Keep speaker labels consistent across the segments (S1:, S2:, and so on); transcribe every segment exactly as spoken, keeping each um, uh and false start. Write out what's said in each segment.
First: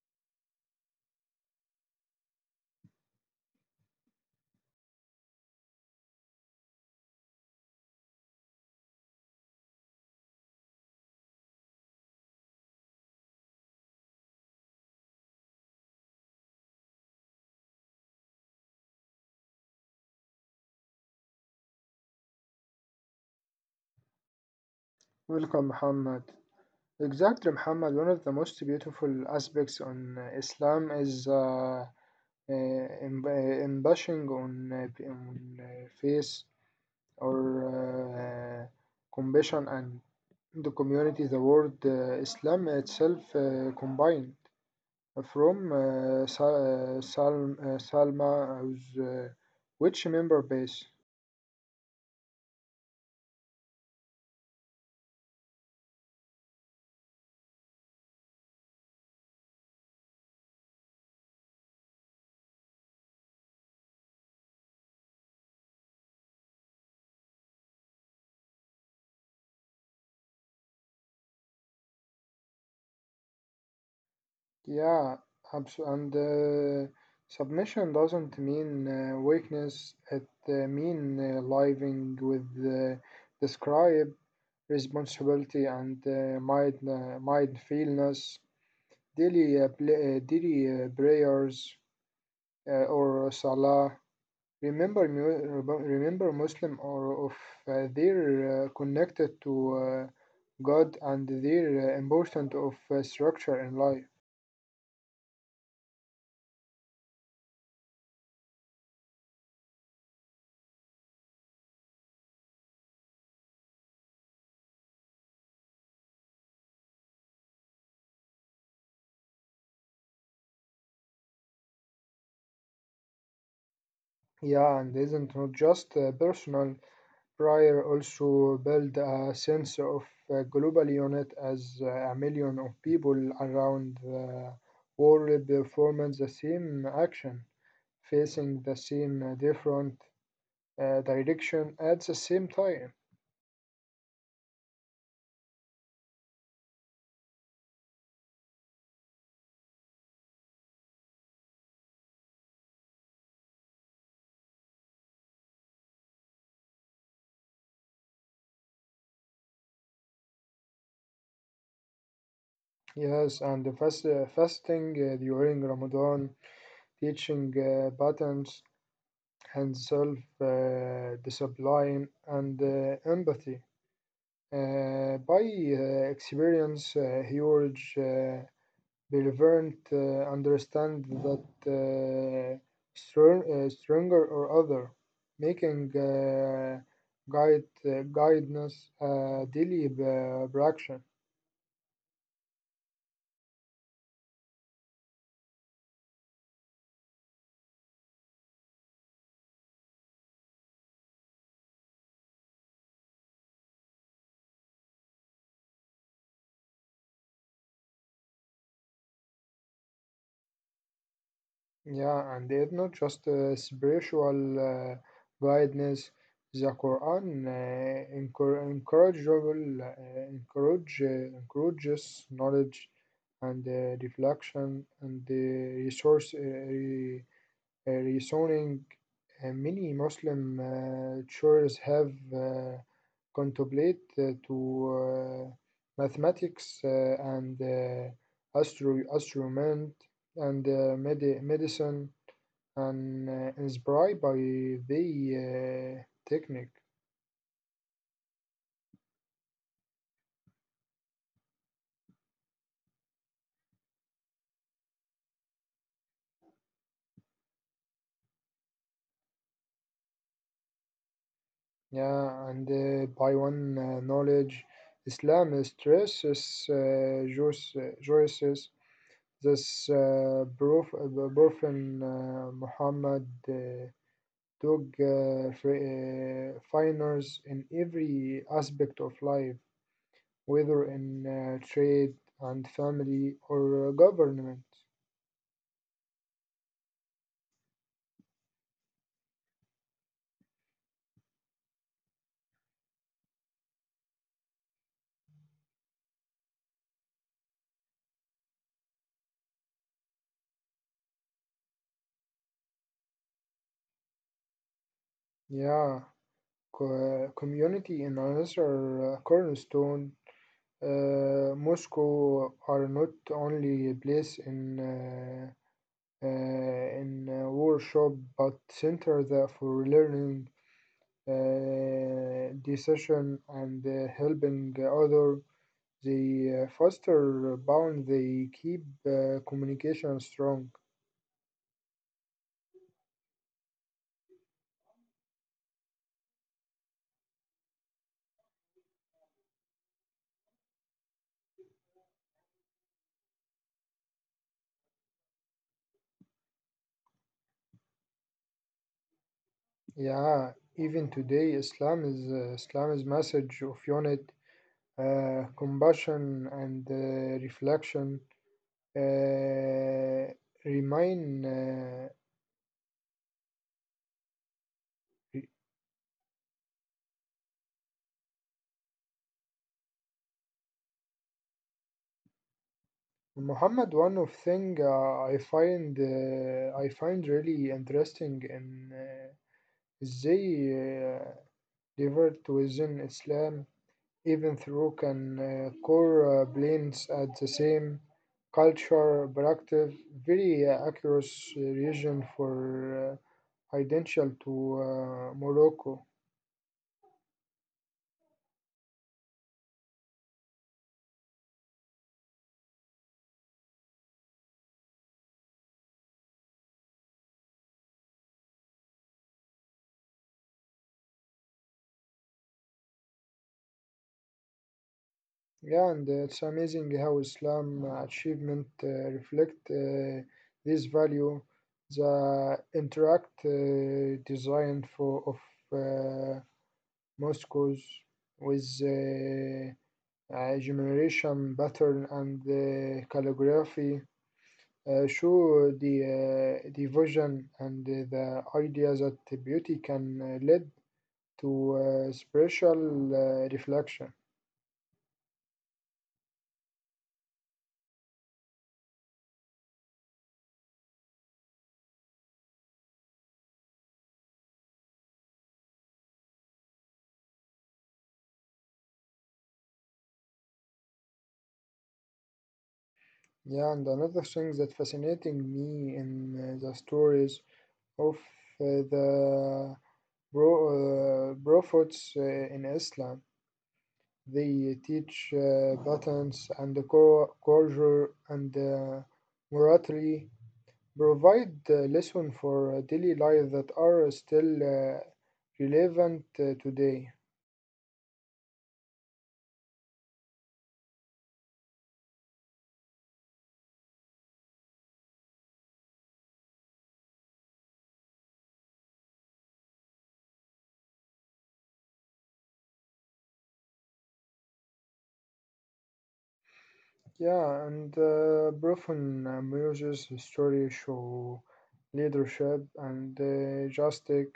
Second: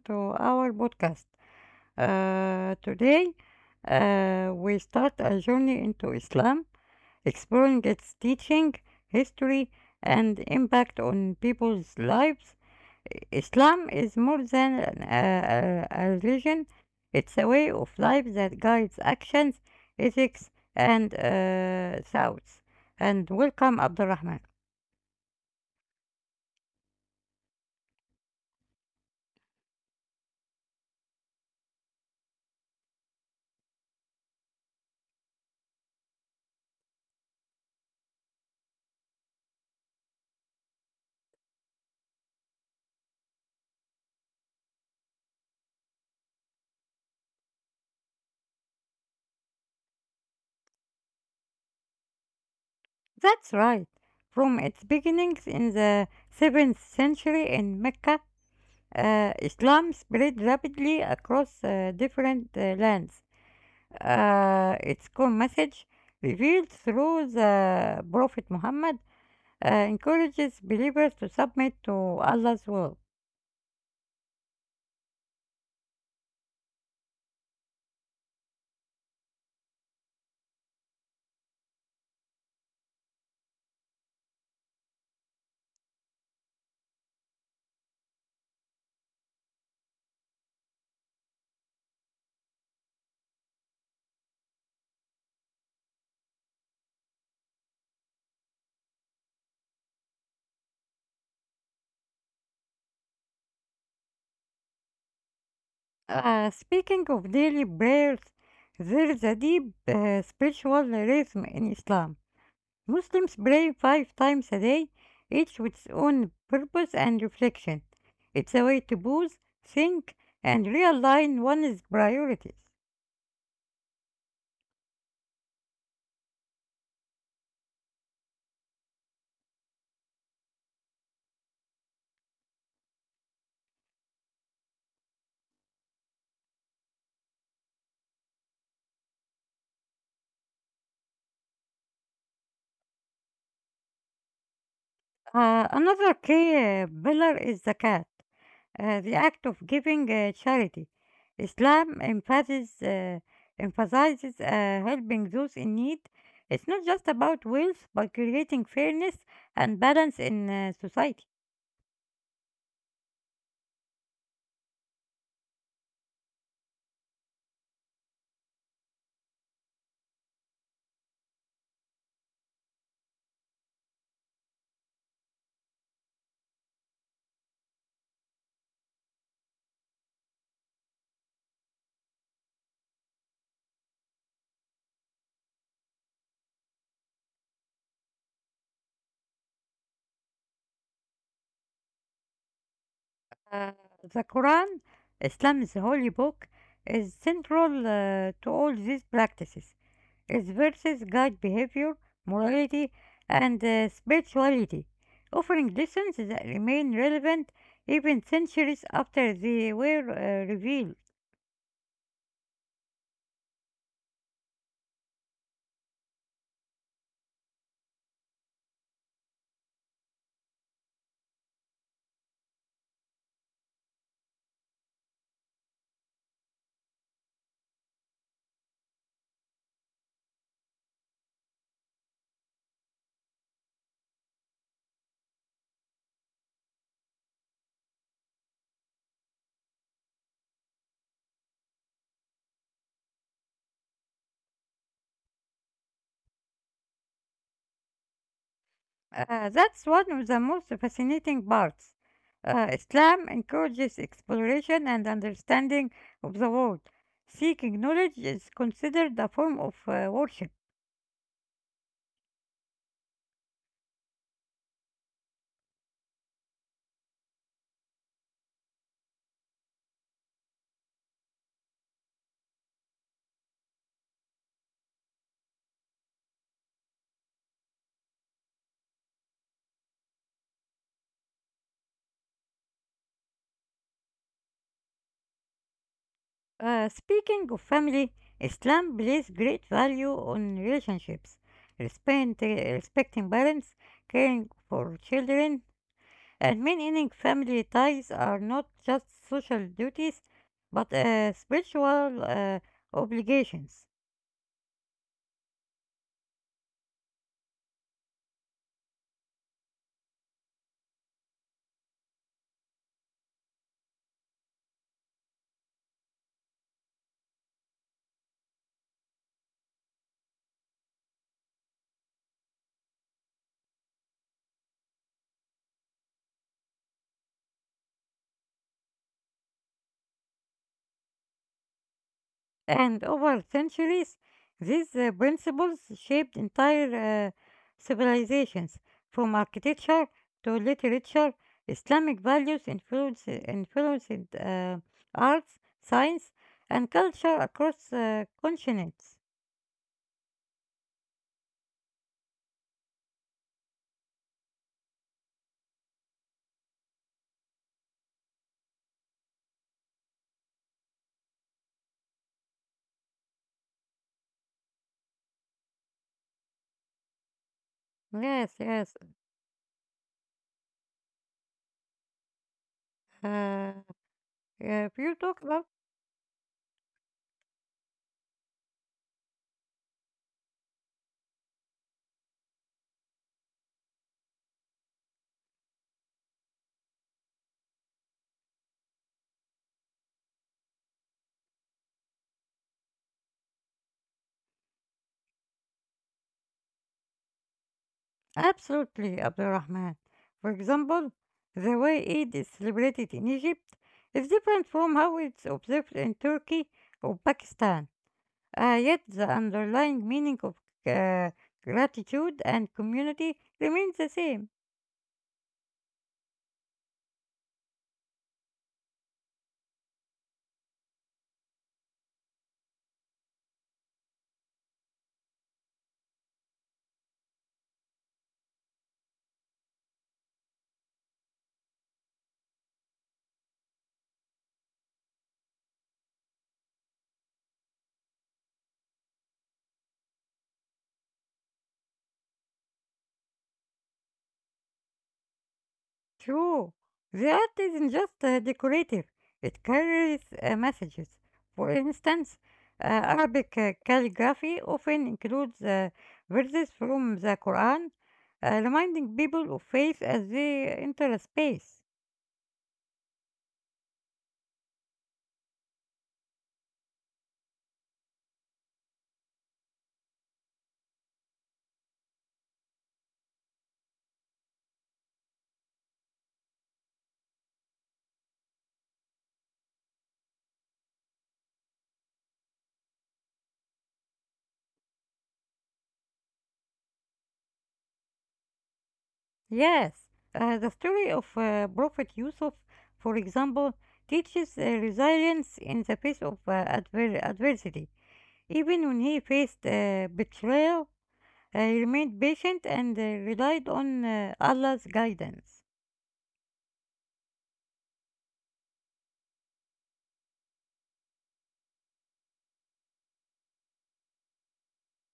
S1: to our podcast. Uh, today, uh, we start a journey into Islam, exploring its teaching, history, and impact on people's lives. I- Islam is more than an- a, a, a religion. It's a way of life that guides actions, ethics, and uh, thoughts. And welcome, Abdurrahman.
S2: Welcome, Muhammad. Exactly, Muhammad. One of the most beautiful aspects on uh, Islam is uh, uh, em- uh, embellishing on, uh, p- on uh, faith or uh, compassion and the community. The word uh, Islam itself uh, combined from uh, Sal uh, Salm- uh, Salma, who's, uh, which member base?
S1: That's right. From its beginnings in the seventh century in Mecca, uh, Islam spread rapidly across uh, different uh, lands. Uh, its core message, revealed through the Prophet Muhammad, uh, encourages believers to submit to Allah's will.
S2: Yeah, abso- and uh, submission doesn't mean uh, weakness. It uh, mean uh, living with uh, describe responsibility and uh, mind uh, mindfulness, daily uh, pl- uh, daily uh, prayers uh, or salah. Remember, mu- remember Muslim or of uh, they're uh, connected to uh, God and they're uh, important of uh, structure in life.
S1: Uh, speaking of daily prayers, there is a deep uh, spiritual rhythm in Islam. Muslims pray five times a day, each with its own purpose and reflection. It's a way to pause, think, and realign one's priorities.
S2: Yeah, and isn't not just uh, personal. Prior also build a sense of uh, global unit as uh, a million of people around the world performing the same action, facing the same uh, different uh, direction at the same time.
S1: Uh, another key uh, pillar is zakat, uh, the act of giving uh, charity. Islam emphasizes, uh, emphasizes uh, helping those in need. It's not just about wealth, but creating fairness and balance in uh, society.
S2: Yes, and the fast, uh, fasting uh, during Ramadan, teaching uh, patterns and self uh, discipline and uh, empathy. uh, by uh, experience, uh, he urge uh, Belvern to understand that uh, strong, uh, stronger or other, making uh, guide uh, guidance a daily uh, action.
S1: Uh, the Quran, Islam's holy book, is central uh, to all these practices. Its verses guide behavior, morality, and uh, spirituality, offering lessons that remain relevant even centuries after they were uh, revealed.
S2: Yeah, and it's not just uh, spiritual uh, guidance. The Quran uh, encour- encourageable, uh, encourage, uh, encourages knowledge and uh, reflection and the resource, uh, uh, rezoning, uh, many Muslim uh, churches have uh, contemplated uh, to uh, mathematics uh, and uh, astro- astronomy and uh, medi- medicine and uh, inspired by the uh, technique.
S1: Uh, that's one of the most fascinating parts. Uh, Islam encourages exploration and understanding of the world. Seeking knowledge is considered a form of uh, worship.
S2: Yeah, and uh, by one uh, knowledge, Islam stresses uh, Jews, this uh, proof, uh, Burfin uh, Muhammad uh, took uh, fi- uh, finers in every aspect of life, whether in uh, trade and family or uh, government.
S1: Uh, speaking of family, Islam places great value on relationships, respect, respecting parents, caring for children, and maintaining family ties are not just social duties but uh, spiritual uh, obligations.
S2: Yeah, co- community in another uh, cornerstone. Uh, Moscow are not only a place in uh, uh, in uh, workshop but center there for learning uh, decision and uh, helping other, they uh, foster bond. They keep uh, communication strong.
S1: And over centuries, these uh, principles shaped entire uh, civilizations, from architecture to literature. Islamic values influence, influenced uh, arts, science, and culture across uh, continents.
S2: Yeah, even today Islam is uh, Islam's message of unit, uh, compassion and uh, reflection uh, remind uh, re-
S1: Yes, yes. Uh,
S2: Muhammad,
S1: if
S2: one of
S1: you talk
S2: thing
S1: about
S2: uh, I find uh, I find really interesting in uh, ازاي developed within Islam, even through can uh, core uh, blends at the same culture practice very uh, across region for uh, identical to uh, Morocco.
S1: absolutely Abdurrahman. For example, the way Eid is celebrated in Egypt is different from how it's observed in Turkey or Pakistan. Uh, yet the underlying meaning of uh, gratitude and community remains the same.
S2: Yeah, and it's amazing how Islam achievement uh, reflect uh, this value. The interact uh, design for of uh, mosques with uh, uh, generation pattern and uh, calligraphy uh, show the, uh, the and the idea that beauty can uh, lead to uh, spiritual uh, reflection.
S1: True, the art isn't just uh, decorative. It carries uh, messages. For instance, uh, Arabic uh, calligraphy often includes uh, verses from the Quran, uh, reminding people of faith as they enter a space.
S2: Yeah, and another thing that fascinating me in uh, the stories of uh, the bro- uh, prophets uh, in Islam, they teach uh, patterns and the cor- culture and uh, morality provide uh, lessons for uh, daily life that are still uh, relevant uh, today.
S1: Yes, uh, the story of uh, Prophet Yusuf, for example, teaches uh, resilience in the face of uh, adver- adversity. Even when he faced uh, betrayal, uh, he remained patient and uh, relied on uh, Allah's guidance.
S2: Yeah, and uh, Brofun uh, Muse's story show leadership and uh, justice.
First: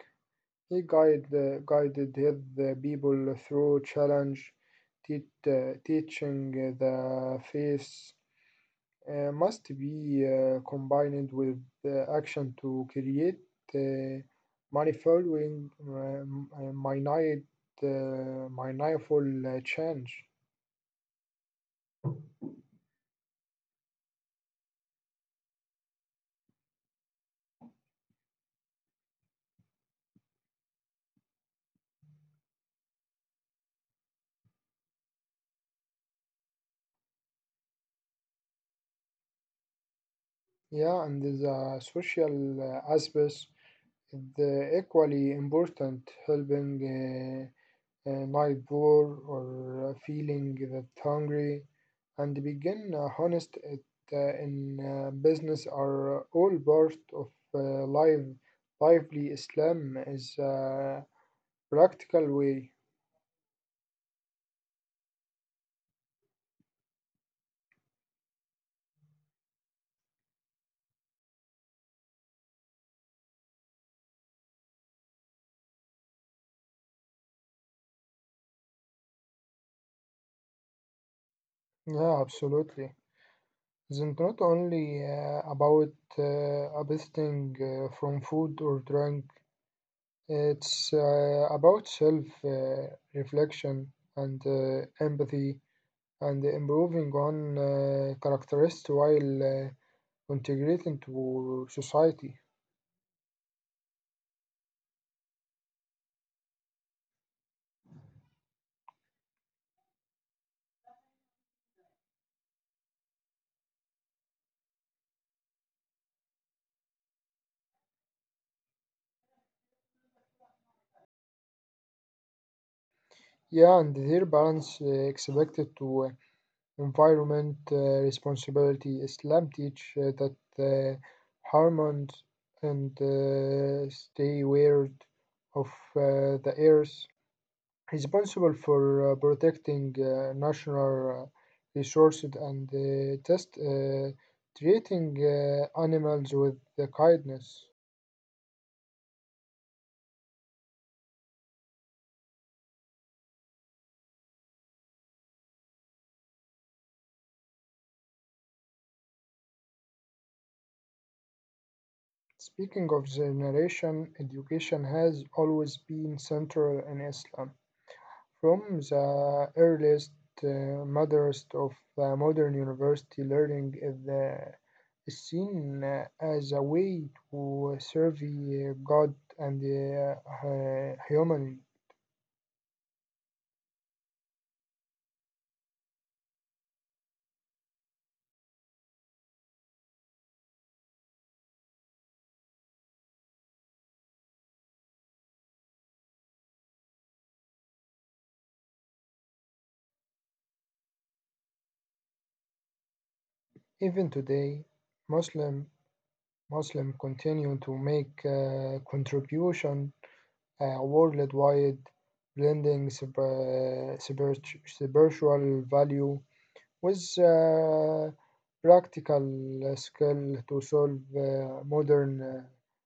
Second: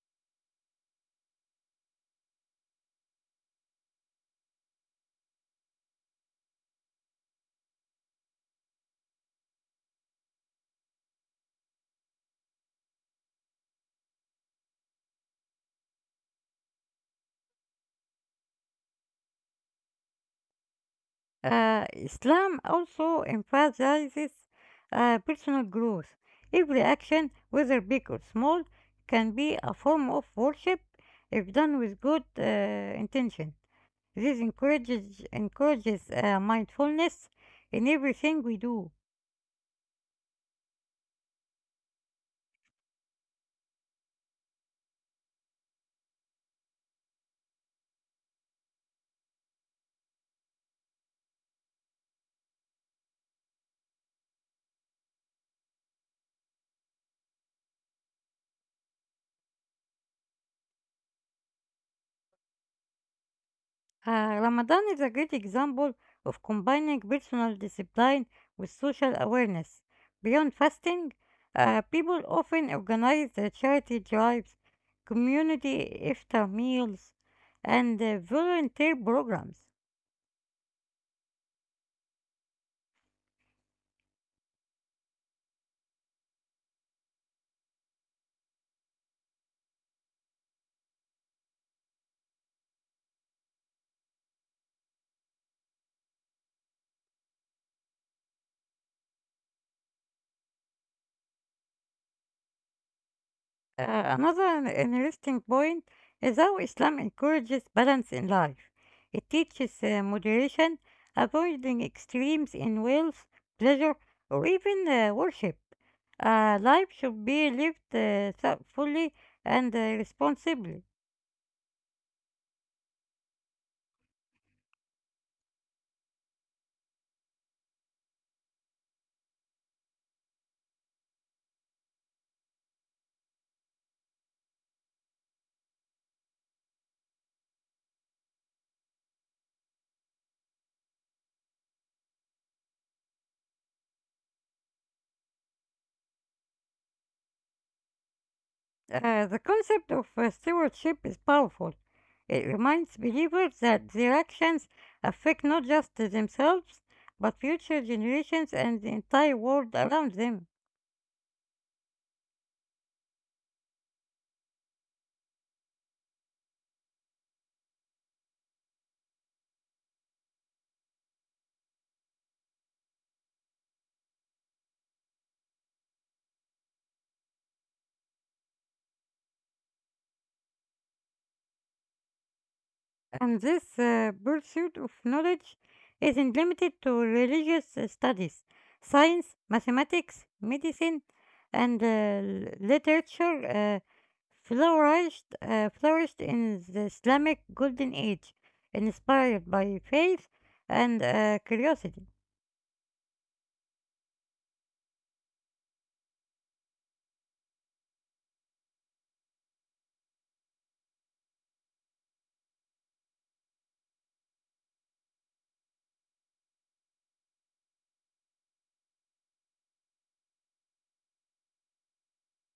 S2: He guide, uh, guided his uh, people through challenge, teach, uh, teaching the faith uh, must be uh, combined with uh, action to create uh, manifolding, um, uh, minute, uh, manifold uh, change.
S1: Uh, Islam also emphasizes uh, personal growth. Every action, whether big or small, can be a form of worship if done with good uh, intention. This encourages encourages uh, mindfulness in everything we do.
S2: Yeah, and the social uh, aspects is uh, equally important, helping. Uh, uh, Night war, or uh, feeling that hungry, and begin uh, honest it, uh, in uh, business are all part of uh, life. Lively Islam is a practical way.
S1: Uh, Ramadan is a great example of combining personal discipline with social awareness. Beyond fasting, uh, people often organize uh, charity drives, community iftar meals, and uh, volunteer programs.
S2: Yeah, absolutely. It's not only uh, about uh, abstaining uh, from food or drink, it's uh, about self uh, reflection and uh, empathy, and improving on uh, characteristics while uh, integrating to society.
S1: Uh, another an- interesting point is how Islam encourages balance in life. It teaches uh, moderation, avoiding extremes in wealth, pleasure, or even uh, worship. Uh, life should be lived uh, thoughtfully and uh, responsibly.
S2: Yeah, and their balance uh, expected to uh, environment uh, responsibility. Islam teach uh, that uh, harmony and uh, stay aware of uh, the earth, responsible for uh, protecting uh, national uh, resources and uh, just uh, treating uh, animals with the kindness.
S1: Uh, the concept of uh, stewardship is powerful. It reminds believers that their actions affect not just themselves, but future generations and the entire world around them.
S2: Speaking of generation, education has always been central in Islam. From the earliest uh, madrasas of the modern university, learning is, the, is seen uh, as a way to serve uh, God and uh, hu- humanity.
S1: And this uh, pursuit of knowledge isn't limited to religious uh, studies. Science, mathematics, medicine, and uh, l- literature uh, flourished, uh, flourished in the Islamic Golden Age, inspired by faith and uh, curiosity.
S2: Even today, Muslim Muslim continue to make uh, contribution uh, worldwide, blending sp- spirit- spiritual value with uh, practical uh, skill to solve uh, modern uh,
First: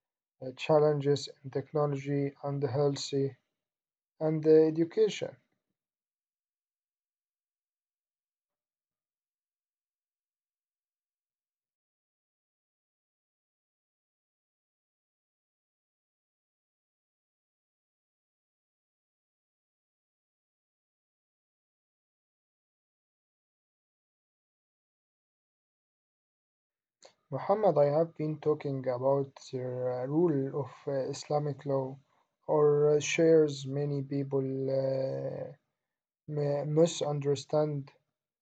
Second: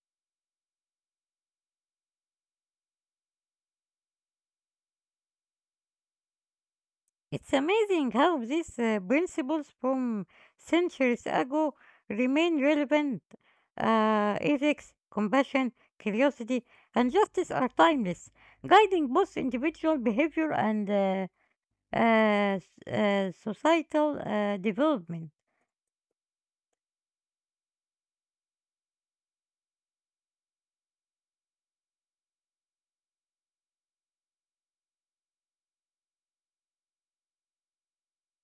S2: challenges in technology and health, and uh, education.
S1: It's amazing how these uh, principles from centuries ago remain relevant. Uh, ethics, compassion, curiosity, and justice are timeless, guiding both individual behavior and uh, uh, s- uh, societal uh, development.
S2: Muhammad, I have been talking about the uh, rule of uh, Islamic law, or uh, shares many people. Uh, m- Misunderstand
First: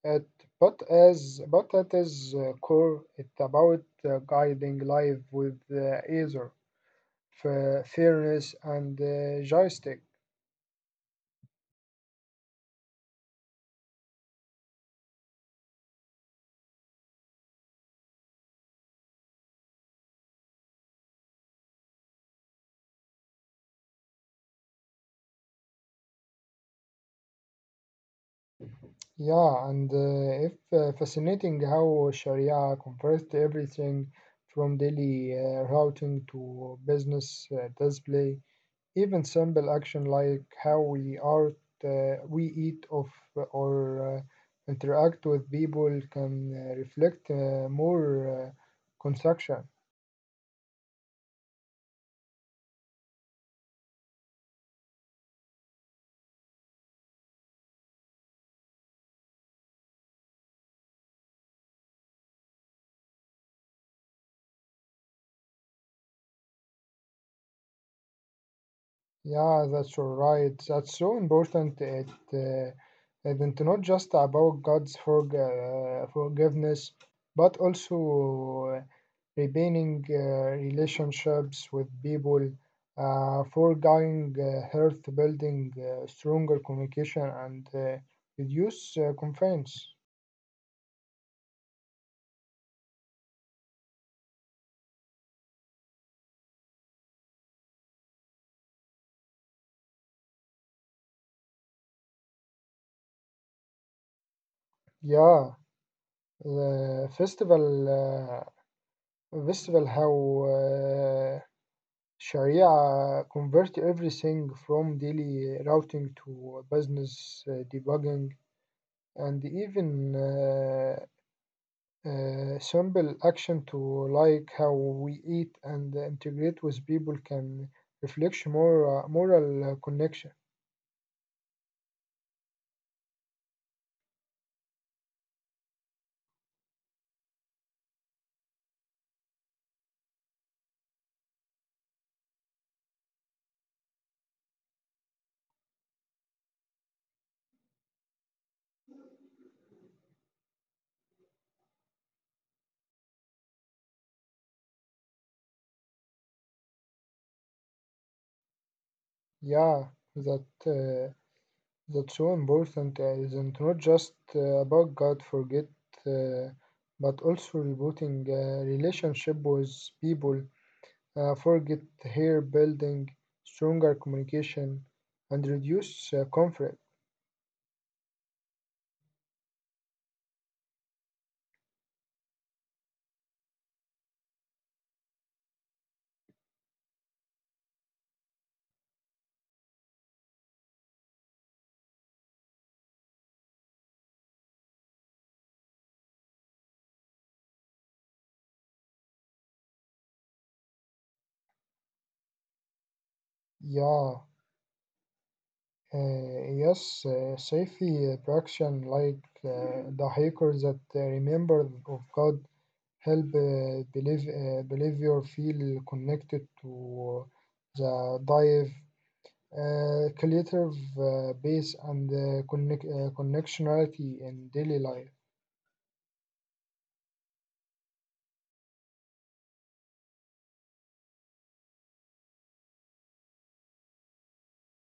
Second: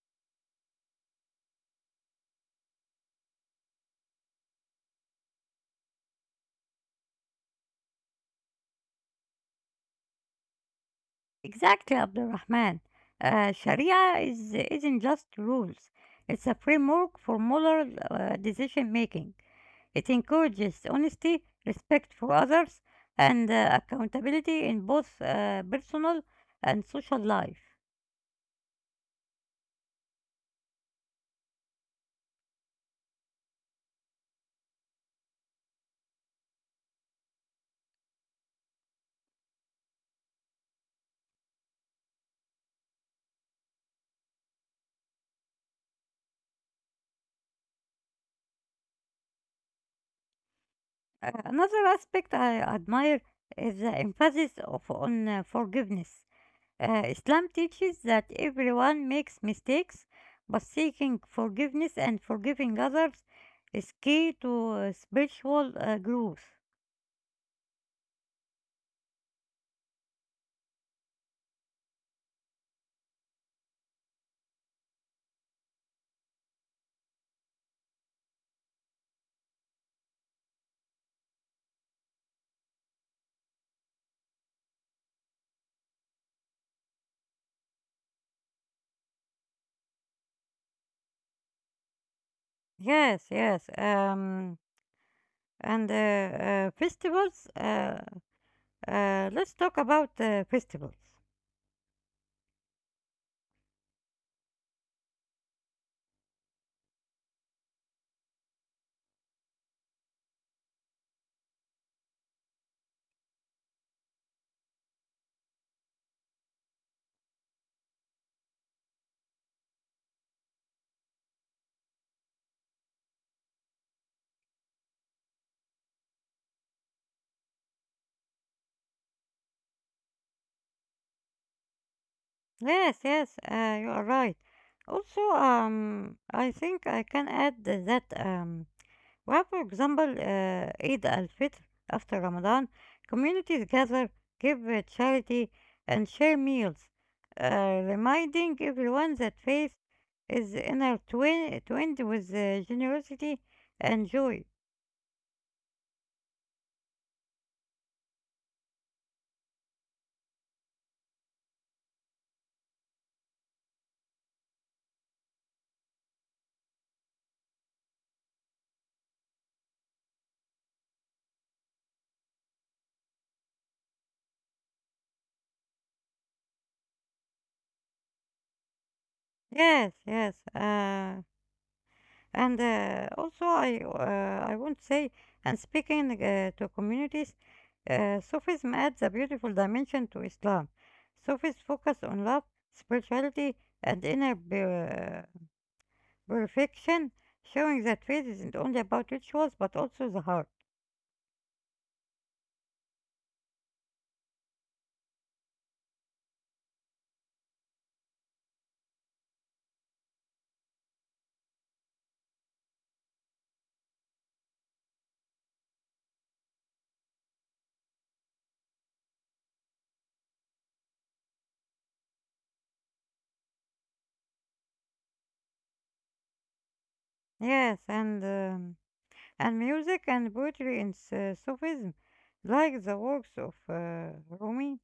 S2: it, but as but at its uh, core, it's about uh, guiding life with uh, either f- fairness and uh, joystick.
S1: Exactly, Abdurrahman. Uh, Sharia is, isn't just rules, it's a framework for moral uh, decision making. It encourages honesty, respect for others, and uh, accountability in both uh, personal and social life.
S2: Yeah, and uh, if uh, fascinating how Sharia converts everything from daily uh, routing to business uh, display. Even simple action like how we are uh, we eat of or uh, interact with people can uh, reflect uh, more uh, construction.
S1: Uh, another aspect I admire is the emphasis of, on uh, forgiveness. Uh, Islam teaches that everyone makes mistakes, but seeking forgiveness and forgiving others is key to uh, spiritual uh, growth.
S2: Yeah, that's all right. That's so important. It, uh, it's not just about God's forg uh, forgiveness, but also uh, repairing uh, relationships with people, uh, forgoing uh, health, building uh, stronger communication, and uh, reduce uh, confines.
S1: Yes, yes. Um, and uh, uh, festivals uh, Uh, let's talk about uh, festivals.
S2: Yeah, the festival, uh, festival how. uh, Sharia convert everything from daily routing to business uh, debugging and even uh, uh, simple action to, like how we eat and integrate with people, can reflect more uh, moral uh, connection.
S1: Yes, yes, uh, you are right. Also, um, I think I can add that um, we have, for example, uh, Eid al-Fitr after Ramadan. Communities gather, give uh, charity, and share meals, uh, reminding everyone that faith is intertwined with uh, generosity and joy.
S2: Yeah, that uh, that's so important. uh, Isn't not just uh, about God forget, uh, but also rebooting uh, relationship with people, uh, forget here building stronger communication and reduce uh, conflict.
S1: Yes, yes. Uh, And uh, also, I uh, I won't say. And speaking uh, to communities, uh, Sufism adds a beautiful dimension to Islam. Sufis focus on love, spirituality, and inner pu- perfection, showing that faith isn't only about rituals but also the heart.
S2: Yeah, uh, yes, uh, safety protection like uh, the hikers that uh, remember of God help uh, believe uh, believer feel connected to the dive uh, creative uh, base and uh, connect, uh, connectionality in daily life.
S1: Yes, and um, and music and poetry in S- Sufism, like the works of uh, Rumi,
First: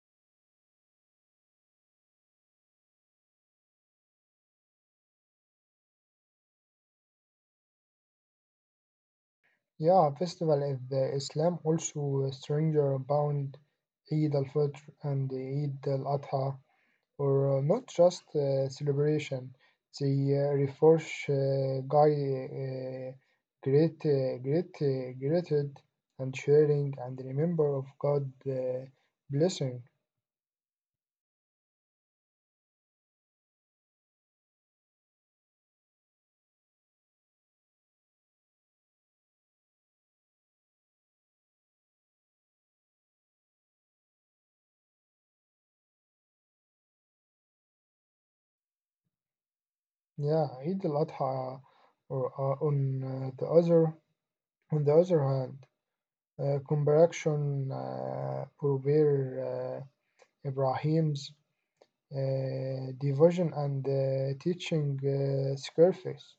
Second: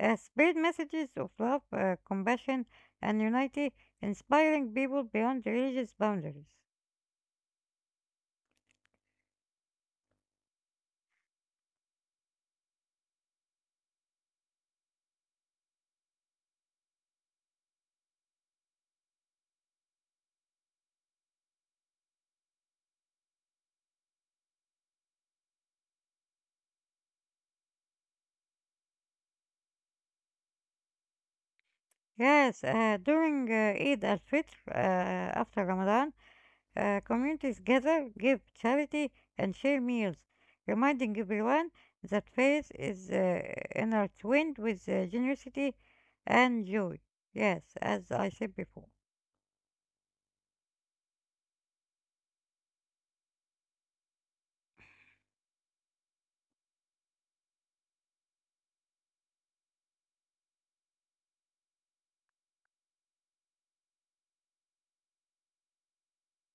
S1: Uh, spread messages of love, uh, compassion, and unity, inspiring people beyond religious boundaries.
S2: Yeah, festival of the Islam also stranger bound, Eid al-Fitr and Eid al-Adha, or not just uh, celebration. They uh, refresh uh, guy uh, great uh, great uh, gratitude and sharing and remember of God uh, blessing.
S1: Yes, uh, during uh, Eid al Fitr, uh, after Ramadan, uh, communities gather, give charity, and share meals, reminding everyone that faith is uh, intertwined with uh, generosity and joy. Yes, as I said before.
S2: Yeah, Eid al-Adha or uh, on uh, the other on the other hand, uh, comparison uh, prevail. Ibrahim's uh, devotion and uh, teaching uh, sacrifice,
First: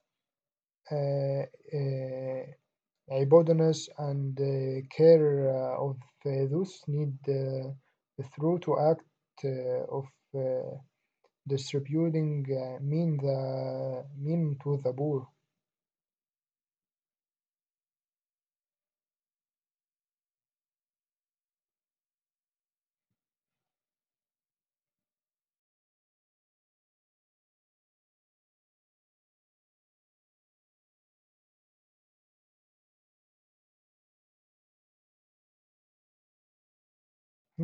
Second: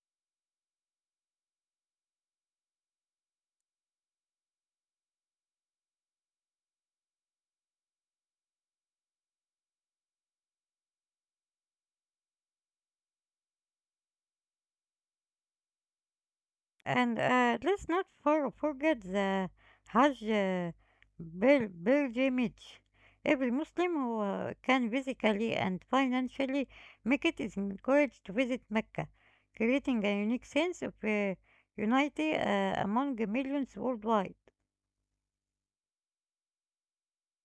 S2: uh, uh, abundance, and uh, care uh, of uh, those need uh, through to act uh, of uh, distributing uh, mean the mean to the poor.
S1: And uh, let's not for, forget the Hajj uh, pil- pilgrimage. Every Muslim who uh, can physically and financially make it is encouraged to visit Mecca, creating a unique sense of uh, unity uh, among the millions worldwide.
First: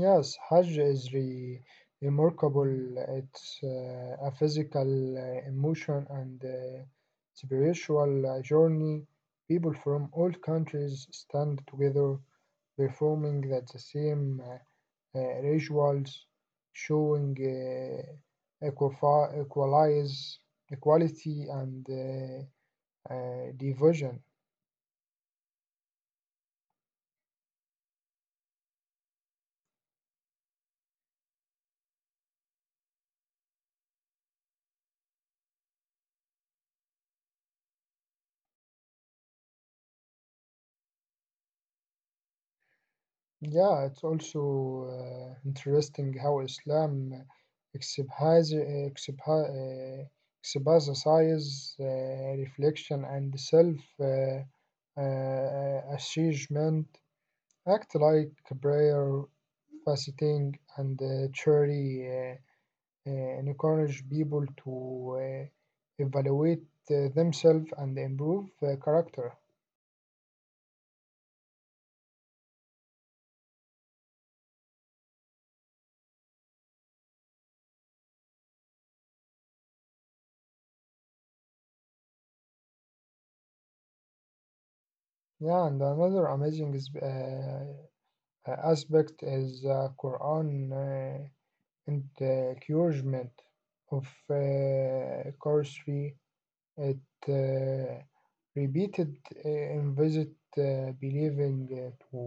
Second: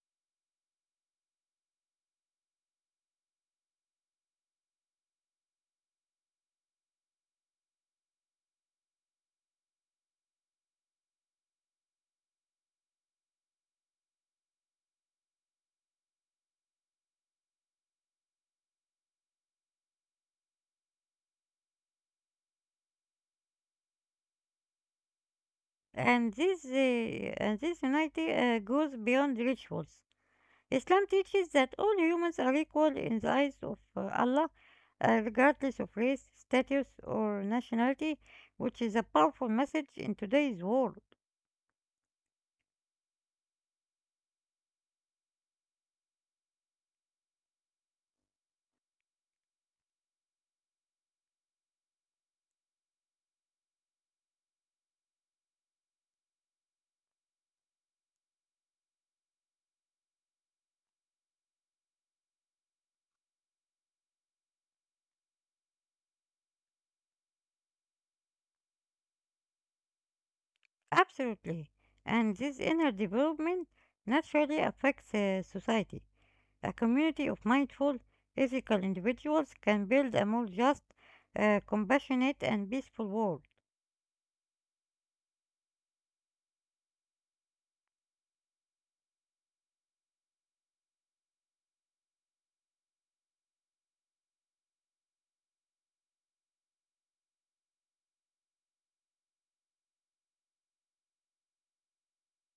S2: Yes, Hajj is re- remarkable. It's uh, a physical, uh, emotion, and uh, spiritual uh, journey. People from all countries stand together, performing that the same uh, uh, rituals, showing uh, equifa- equalize, equality, and uh, uh, division.
S1: And this, uh, and this unity uh, goes beyond rituals. Islam teaches that all humans are equal in the eyes of uh, Allah, uh, regardless of race, status, or nationality, which is a powerful message in today's world.
S2: Yeah, it's also uh, interesting how Islam exhibits, exhibi- uh, exhibits uh, reflection and self uh, uh, achievement. Act like prayer, fasting, and uh, charity uh, uh, encourage people to uh, evaluate uh, themselves and improve uh, character.
S1: Absolutely. And this inner development naturally affects uh, society. A community of mindful, ethical individuals can build a more just, uh, compassionate, and peaceful world.
S2: Yeah, and another amazing is, uh, uh, aspect is uh, Quran uh, encouragement of uh, sorcery. It uh, repeated uh, in visit uh, believing uh, to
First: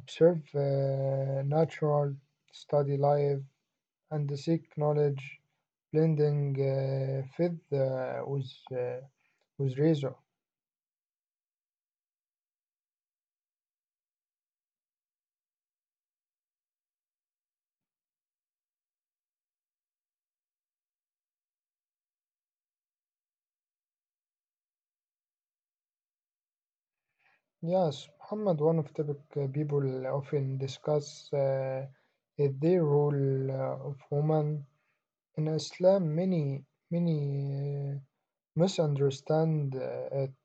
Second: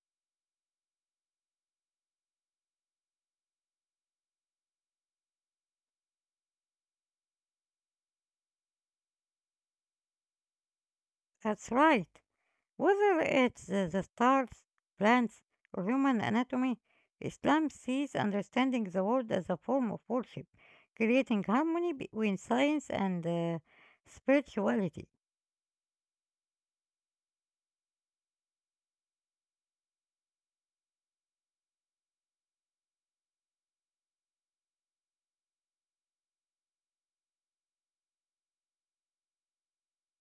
S2: observe uh, natural, study life, and seek knowledge, blending uh, faith uh, with, uh, with reason.
S1: That's right. Whether it's uh, the stars, plants, or human anatomy, Islam sees understanding the world as a form of worship, creating harmony between science and uh, spirituality.
S2: Yes, Muhammad, one of topic uh, people often discuss uh, is the role uh, of women in Islam. Many many uh, misunderstand uh, it,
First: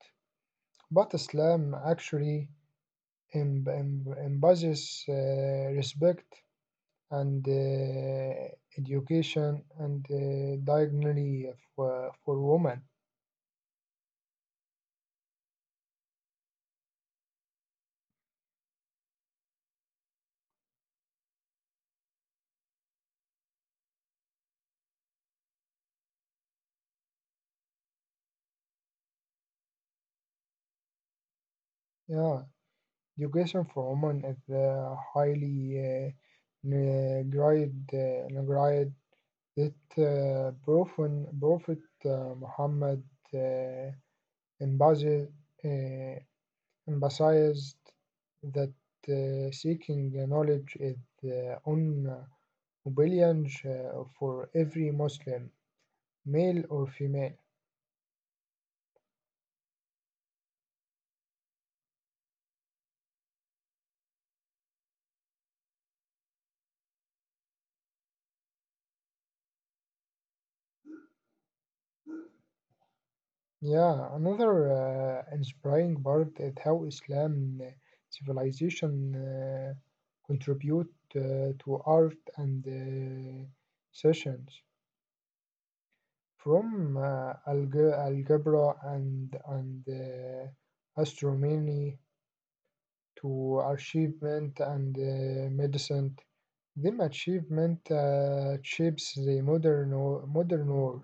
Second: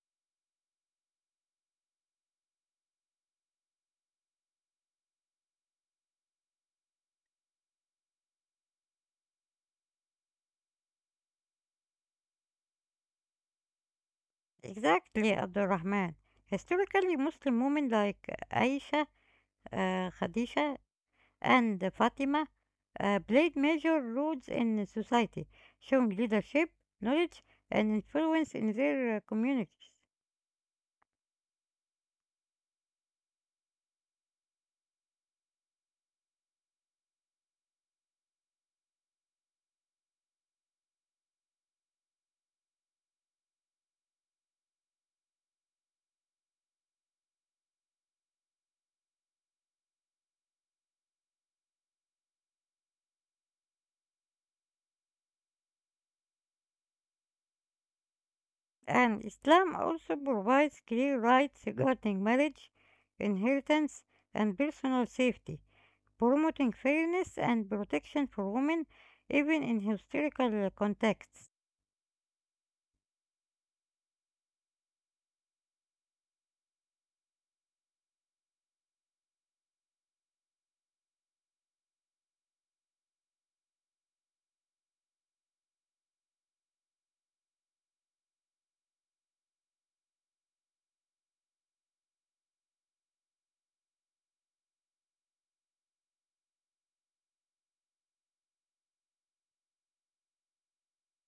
S2: but Islam actually em- em- emphasizes uh, respect and uh, education and uh, dignity for, for women.
S1: Exactly, Abdurrahman. Historically, Muslim women like Aisha, uh, Khadija, and Fatima uh, played major roles in society, showing leadership, knowledge, and influence in their uh, communities.
S2: Yeah, education for women is uh, highly uh, neglected, uh, neglected. It Uh, Prophet, Prophet uh, Muhammad uh, emphasi- uh, emphasized that uh, seeking knowledge is the own obligation uh, for every Muslim, male or female.
S1: And Islam also provides clear rights regarding marriage, inheritance, and personal safety, promoting fairness and protection for women even in historical contexts.
S2: Yeah, another uh, inspiring part is how Islam uh, civilization uh, contribute uh, to art and uh, sessions from uh, alge- algebra and and uh, astronomy to achievement and uh, medicine. Them achievement uh, shapes the modern wo- modern world.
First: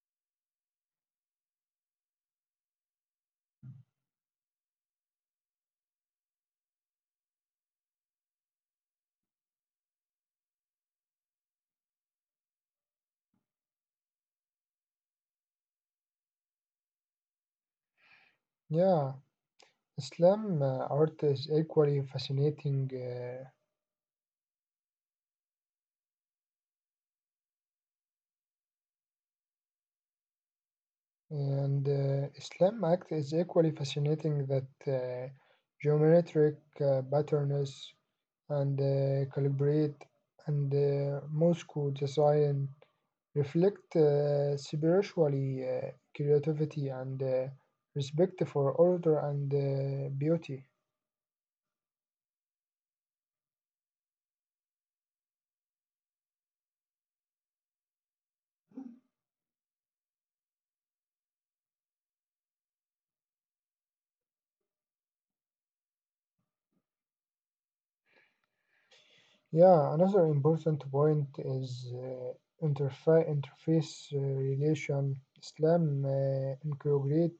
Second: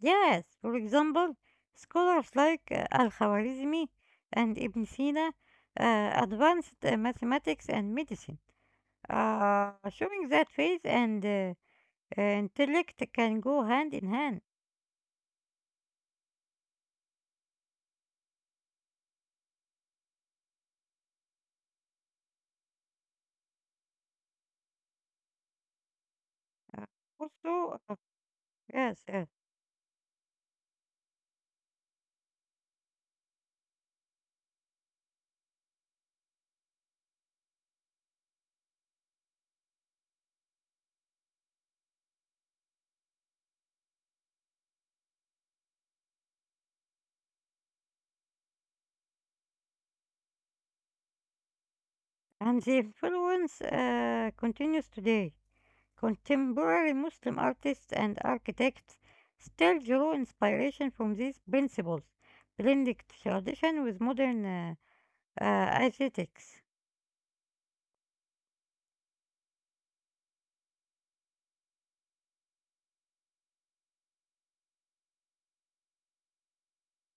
S1: Yes, for example, scholars like uh, Al-Khwarizmi and Ibn Sina uh, advanced uh, mathematics and medicine, uh, showing that faith and uh, uh, intellect can go hand in hand.
S2: Yeah, Islam uh, art is equally fascinating. Uh,
S1: Uh, also, uh, yes, yes.
S2: And uh, Islam Act is equally fascinating that uh, geometric uh, patterns and uh, calibrate and uh, Moscow design reflect uh, spiritually uh, creativity and uh, respect for order and uh, beauty.
S1: And the influence uh, continues today. Contemporary Muslim artists and architects still draw inspiration from these principles, blending tradition with modern uh, uh, aesthetics.
S2: Yeah, another important point is uh, interfa- interface uh, relation. Islam uh, integrate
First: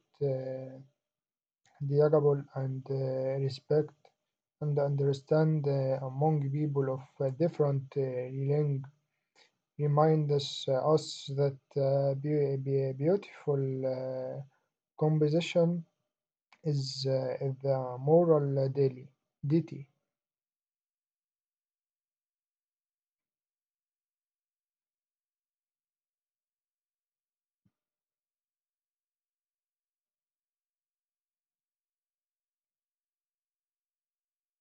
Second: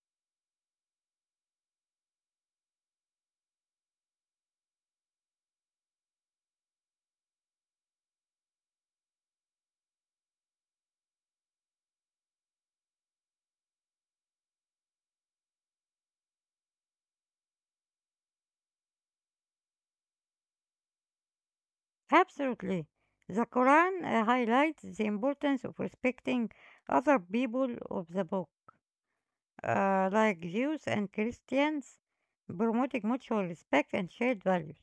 S2: durable and uh, respect and understand uh, among people of uh, different uh, language remind us, uh, us that uh, be, be beautiful uh, composition is uh, the moral daily duty.
S1: Absolutely. The Quran uh, highlights the importance of respecting other people of the book, uh, like Jews and Christians, promoting mutual respect and shared values.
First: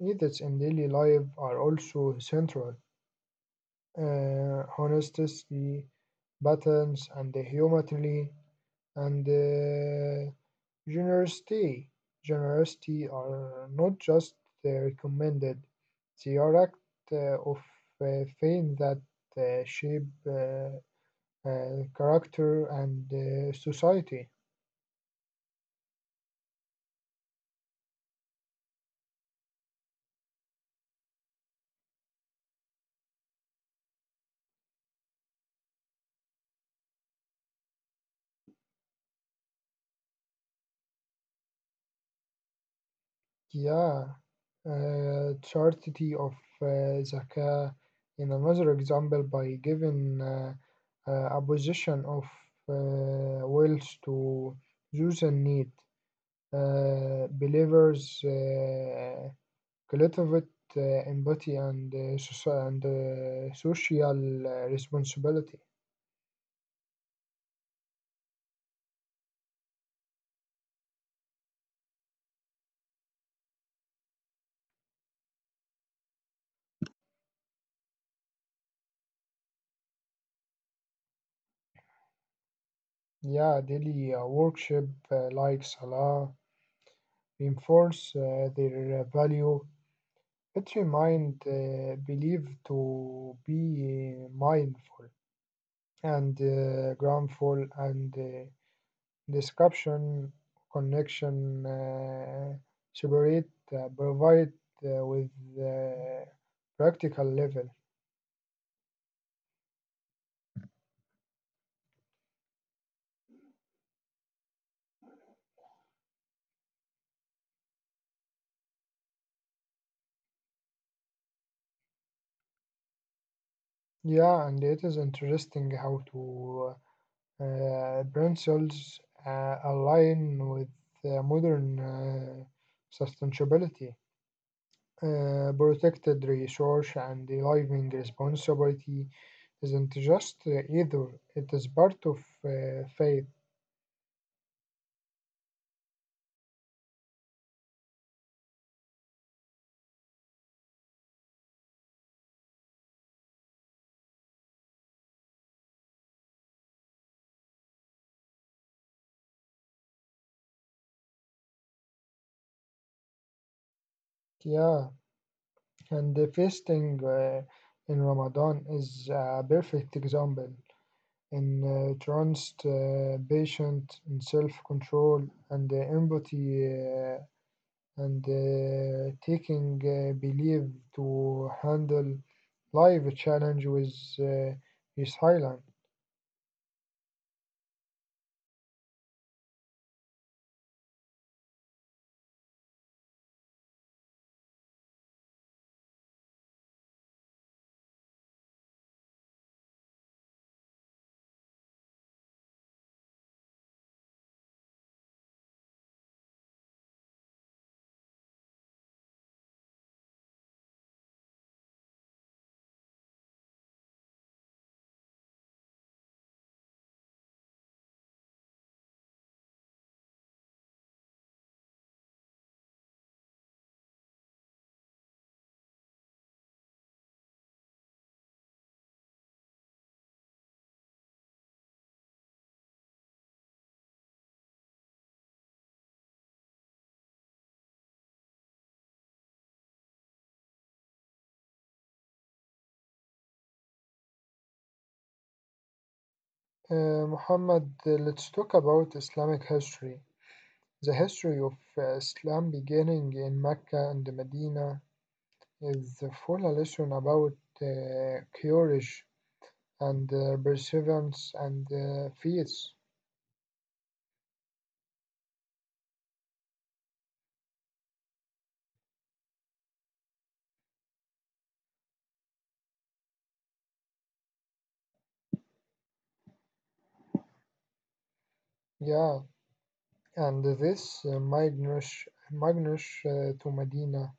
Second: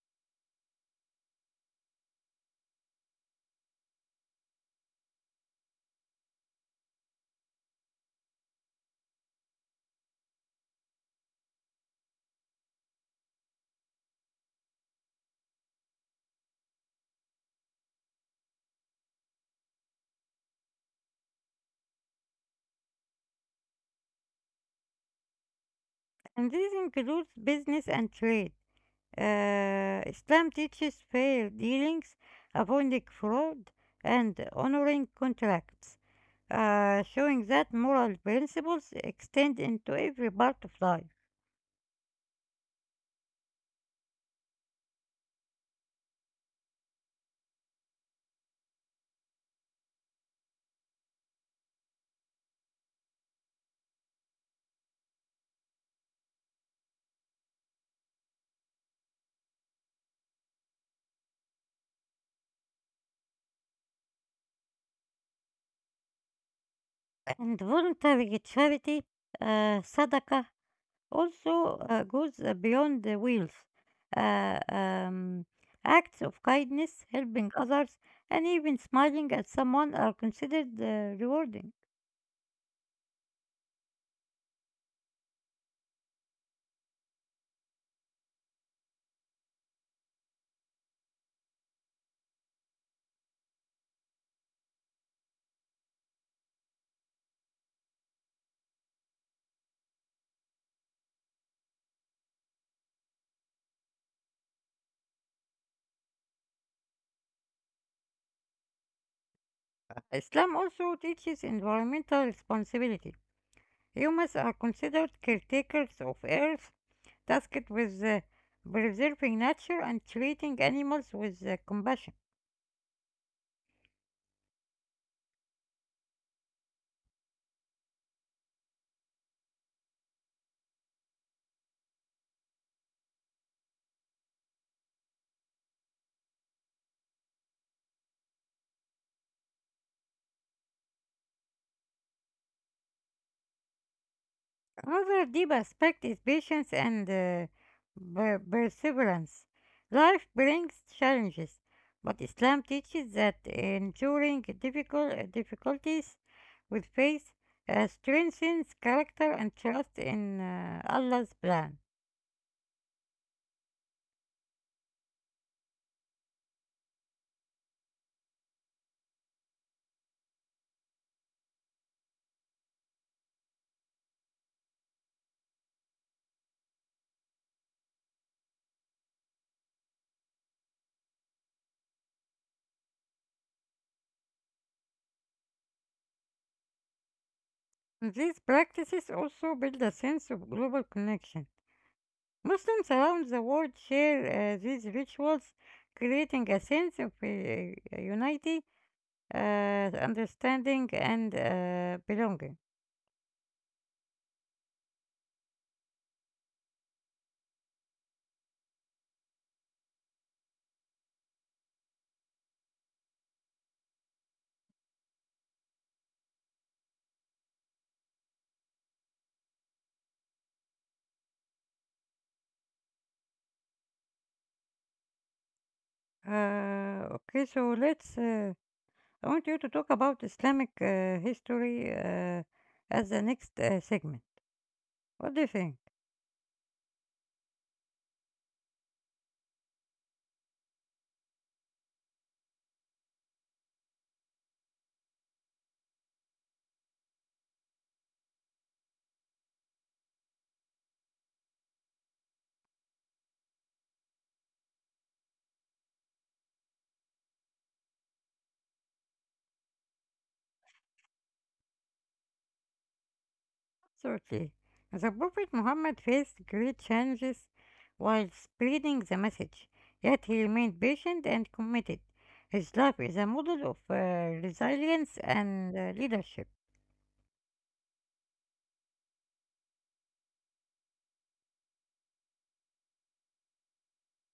S2: Ethics in daily life are also central. Uh, honors the patterns and the humility and uh, generosity. Generosity are not just uh, recommended; they are act uh, of uh, faith that uh, shape uh, uh, character and uh, society.
S1: And this includes business and trade. Uh, Islam teaches fair dealings, avoiding fraud, and honoring contracts, uh, showing that moral principles extend into every part of life.
S2: Yeah, uh, chastity of uh, zakah in another example by giving uh, uh, a position of uh, wealth to those in need. Uh, believers uh, cultivate uh, empathy and, uh, soci- and uh, social uh, responsibility.
S1: And voluntary charity, uh, sadaqah, also uh, goes uh, beyond the wealth. Uh, um, Acts of kindness, helping others, and even smiling at someone are considered uh, rewarding.
S2: Yeah, daily uh, worship uh, like Salah reinforce uh, their value. It your uh, believe to be uh, mindful and uh, groundful and uh, description, connection, uh, separate, uh, provide uh, with uh, practical level.
S1: Islam also teaches environmental responsibility. Humans are considered caretakers of Earth, tasked with uh, preserving nature and treating animals with uh, compassion.
S2: Yeah, and it is interesting how to uh, pencils uh, align with uh, modern uh, sustainability. Uh, protected resource and living responsibility isn't just uh, either, it is part of uh, faith.
S1: Another deep aspect is patience and uh, per- perseverance. Life brings challenges, but Islam teaches that enduring difficult difficulties with faith uh, strengthens character and trust in uh, Allah's plan.
S2: Yeah, and the fasting uh, in Ramadan is a perfect example in uh, trust, uh, patient, in self control, and uh, empathy, uh, and uh, taking uh, belief to handle life challenge with uh, resilience.
S1: These practices also build a sense of global connection. Muslims around the world share uh, these rituals, creating a sense of uh, unity, uh, understanding, and uh, belonging. Uh, okay, so let's. Uh, I want you to talk about Islamic uh, history uh, as the next uh, segment. What do you think?
S2: Uh, Muhammad, uh, let's talk about Islamic history. The history of uh, Islam beginning in Mecca and Medina is a full lesson about uh, courage and uh, perseverance and uh, faith.
S1: Absolutely. The Prophet Muhammad faced great challenges while spreading the message, yet he remained patient and committed. His life is a model of uh, resilience and uh, leadership.
S2: Yeah, and this uh, Magnus, Magnus uh, to Medina,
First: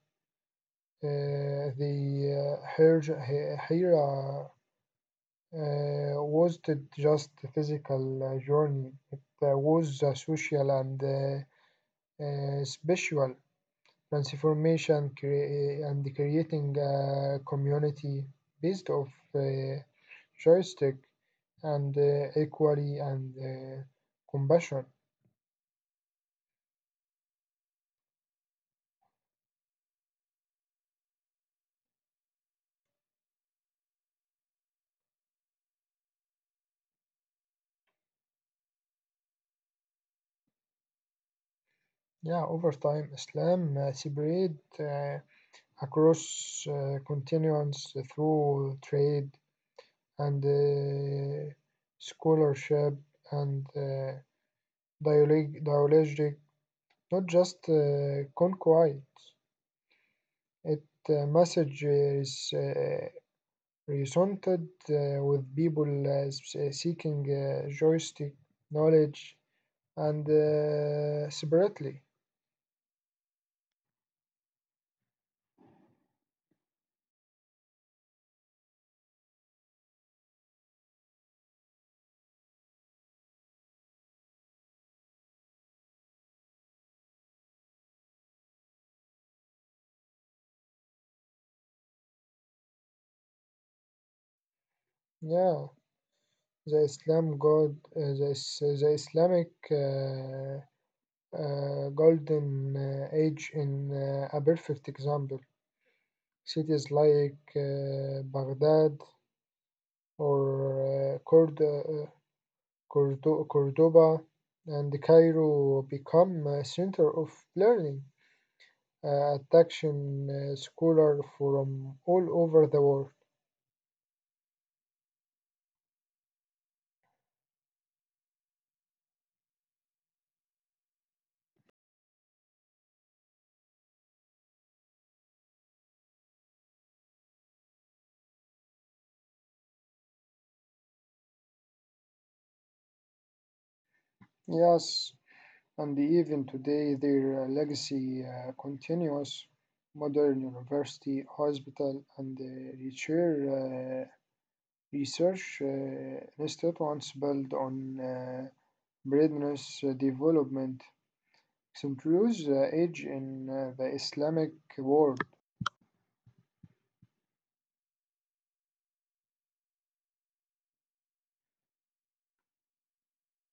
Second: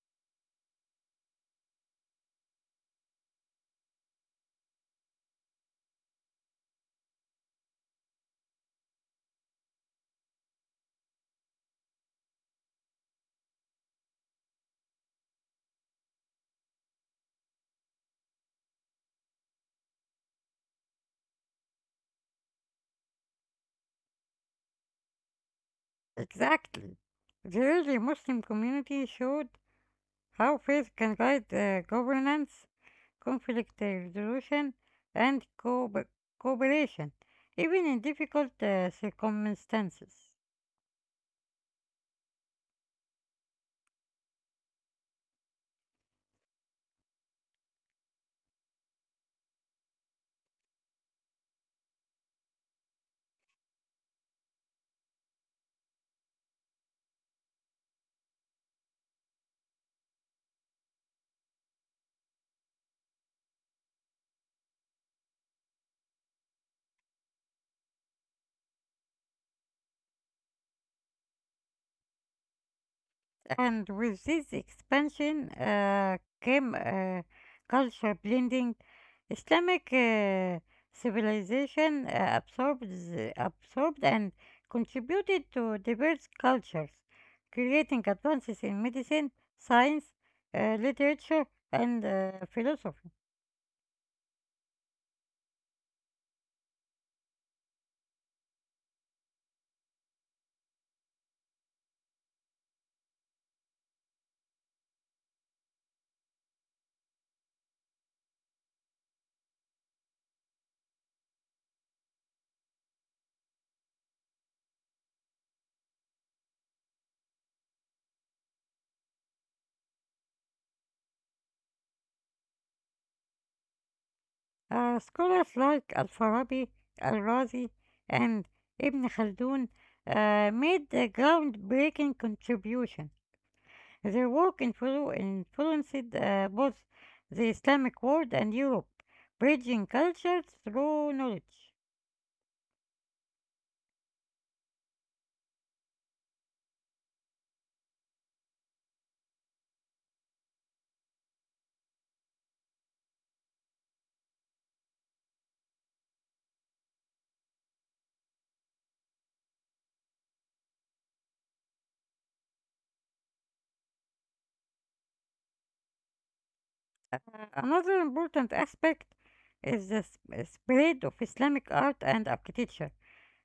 S2: uh, the uh, Hir- Hi- Hira uh, wasn't just a physical uh, journey, it uh, was a social and uh, uh, spiritual transformation crea- uh, and creating a community based of uh, joystick and uh, equality and uh, compassion.
S1: Exactly. The early Muslim community showed how faith can guide uh, governance, conflict resolution, and co- cooperation, even in difficult uh, circumstances.
S2: Yeah, over time, Islam uh, spread uh, across uh, continents through trade and uh, scholarship and uh, dialogic, dialogic, not just uh, conquest. It uh, message is uh, resonated uh, with people uh, s- uh, seeking uh, joystick knowledge and uh, separately.
S1: And with this expansion uh, came uh, culture blending. Islamic uh, civilization uh, absorbed, the- absorbed and contributed to diverse cultures, creating advances in medicine, science, uh, literature, and uh, philosophy.
S2: Yeah, the Islam God, uh, the, is- the Islamic uh, uh, golden uh, age in uh, a perfect example. Cities like uh, Baghdad or uh, Cord- Cordo- Cordoba and Cairo become a center of learning, uh, attraction uh, scholars from all over the world.
S1: Uh, scholars like Al-Farabi, Al-Razi, and Ibn Khaldun uh, made a groundbreaking contribution. Their work influ- influenced uh, both the Islamic world and Europe, bridging cultures through knowledge.
S2: Yes, and even today their uh, legacy uh, continues. Modern university, hospital, and uh, research, uh, research uh, institutes built on uh, Breadness development. Centrus uh, age in uh, the Islamic world.
S1: Uh, another important aspect is the sp- spread of Islamic art and architecture.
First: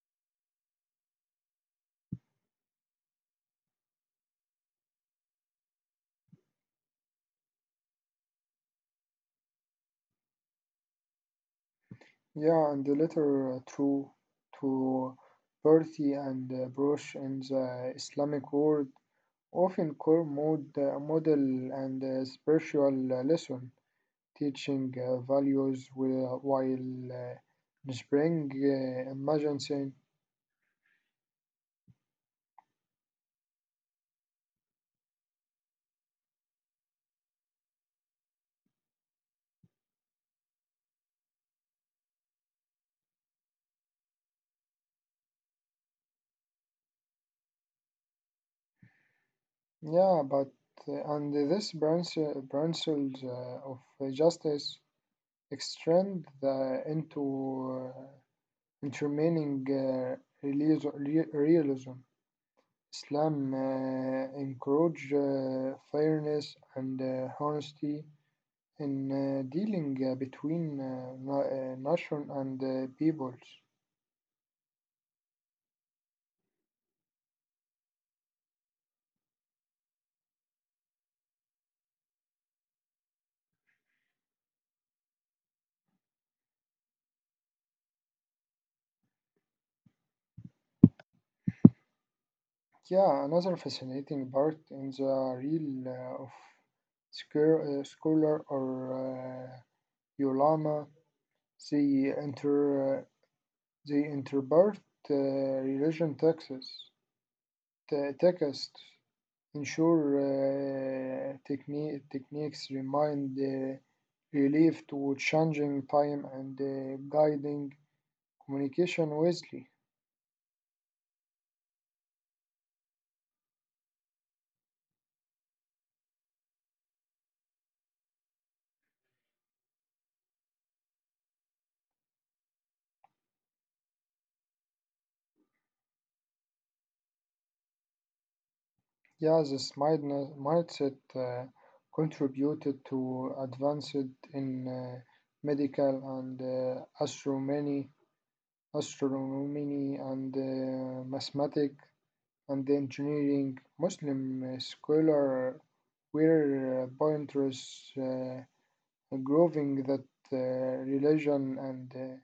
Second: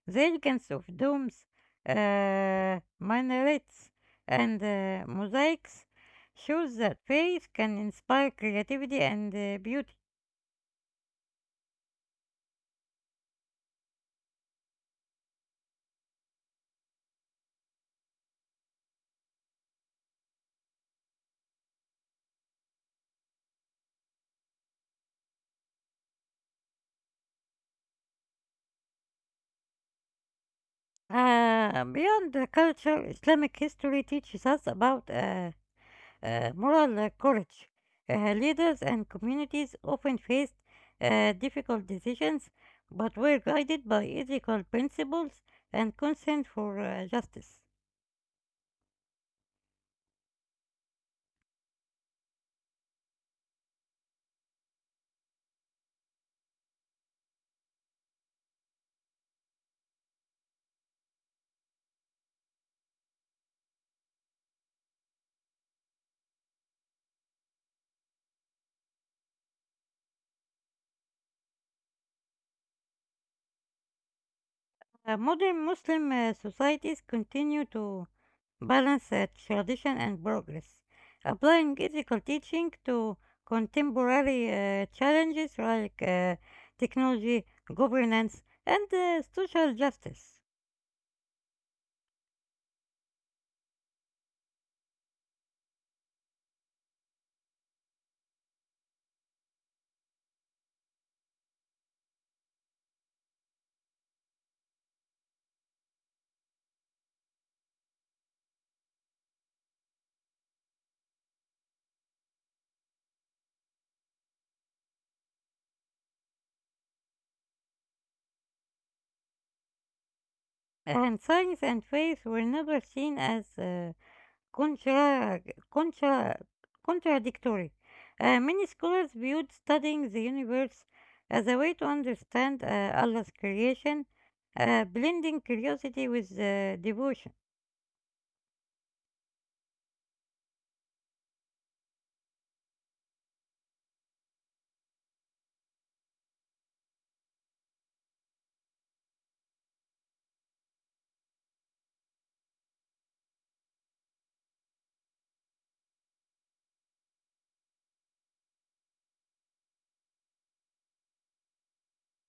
S1: The elegance of domes, uh, minarets, and uh, mosaics shows that faith can inspire creativity and uh, beauty.
S2: Yeah, and the letter uh, through to Percy and uh, Brush in the Islamic world often core mode, uh, model and uh, spiritual uh, lesson, teaching uh, values wi- while uh, spring uh, emergency.
S1: Uh, beyond the culture, Islamic history teaches us about uh, uh, moral uh, courage. Uh, leaders and communities often faced uh, difficult decisions but were guided by ethical principles and concern for uh, justice.
S2: Yeah, but uh, and this branch uh, branches uh, of justice extend the into uh, intermining uh, realism. realism. Islam uh, encourages uh, fairness and uh, honesty in uh, dealing uh, between uh, na- uh, nation and uh, peoples.
S1: Uh, modern Muslim uh, societies continue to balance uh, tradition and progress, applying ethical teaching to contemporary uh, challenges like uh, technology, governance, and uh, social justice.
S2: Yeah, another fascinating part in the reel uh, of scur- uh, scholar or uh, ulama, they inter they interpret uh, religion texts, te- texts Ensure uh, techni- techniques remind uh, relief to changing time and uh, guiding communication wisely.
S1: And signs and faith were never seen as uh, contra, contra, contradictory. Uh, many scholars viewed studying the universe as a way to understand uh, Allah's creation, uh, blending curiosity with uh, devotion.
S2: Yeah, this mindna- mindset uh, contributed to advanced in uh, medical and uh, astronomy, astronomy and uh, mathematics and engineering. Muslim uh, scholar were uh, pointers. Uh, Growing that uh, religion and uh,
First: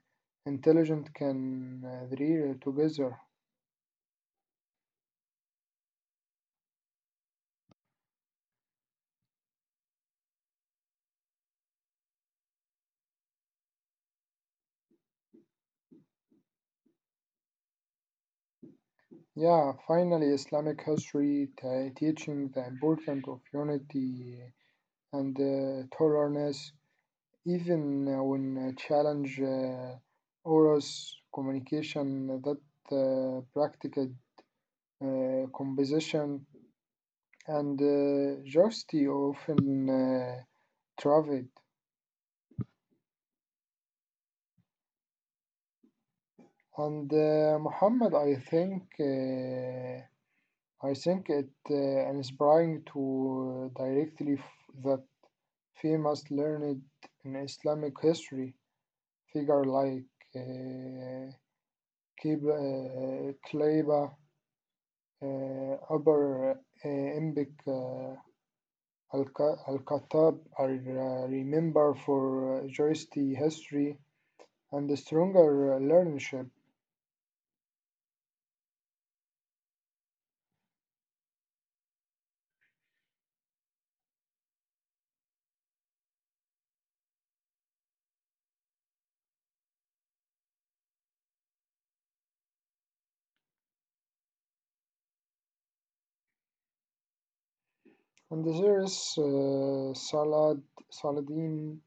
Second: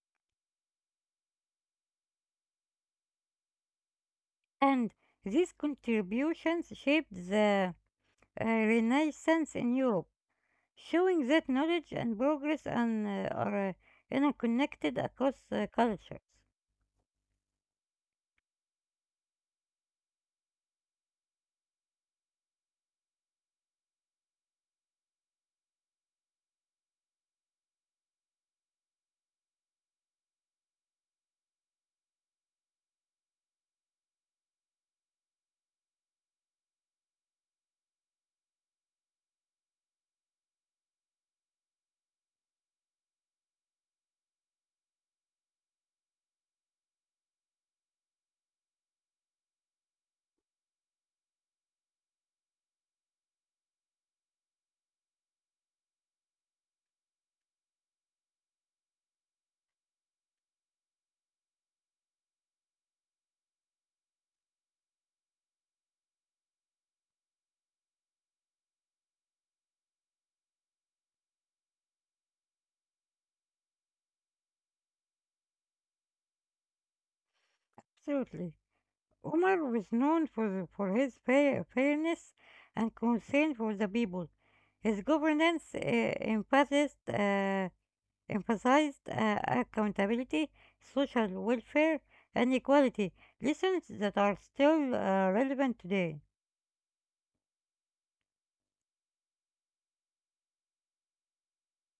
S2: intelligence can uh, thrive together.
S1: And these contributions shaped the uh, Renaissance in Europe, showing that knowledge and progress and, uh, are uh, interconnected across uh, cultures.
S2: Yeah, finally, Islamic history t- teaching the importance of unity and uh, tolerance, even uh, when uh, challenge uh, oros communication that uh, practiced uh, composition and uh, justice often uh, thrived. And uh, Muhammad, I think uh, I think it uh, inspiring to uh, directly f- that famous learned in Islamic history figure like uh, Qib- uh, Qilaiba, uh, Upper uh, Imbic, uh, Al-Ka- Al-Khattab are uh, remembered for uh, juristy history and the stronger uh, learnership.
S1: Absolutely. Umar was known for, for his fair, fairness and concern for the people. His governance uh, emphasized, uh, emphasized uh, accountability, social welfare, and equality, lessons that are still uh, relevant today.
S2: And there is uh, Salad, Saladin.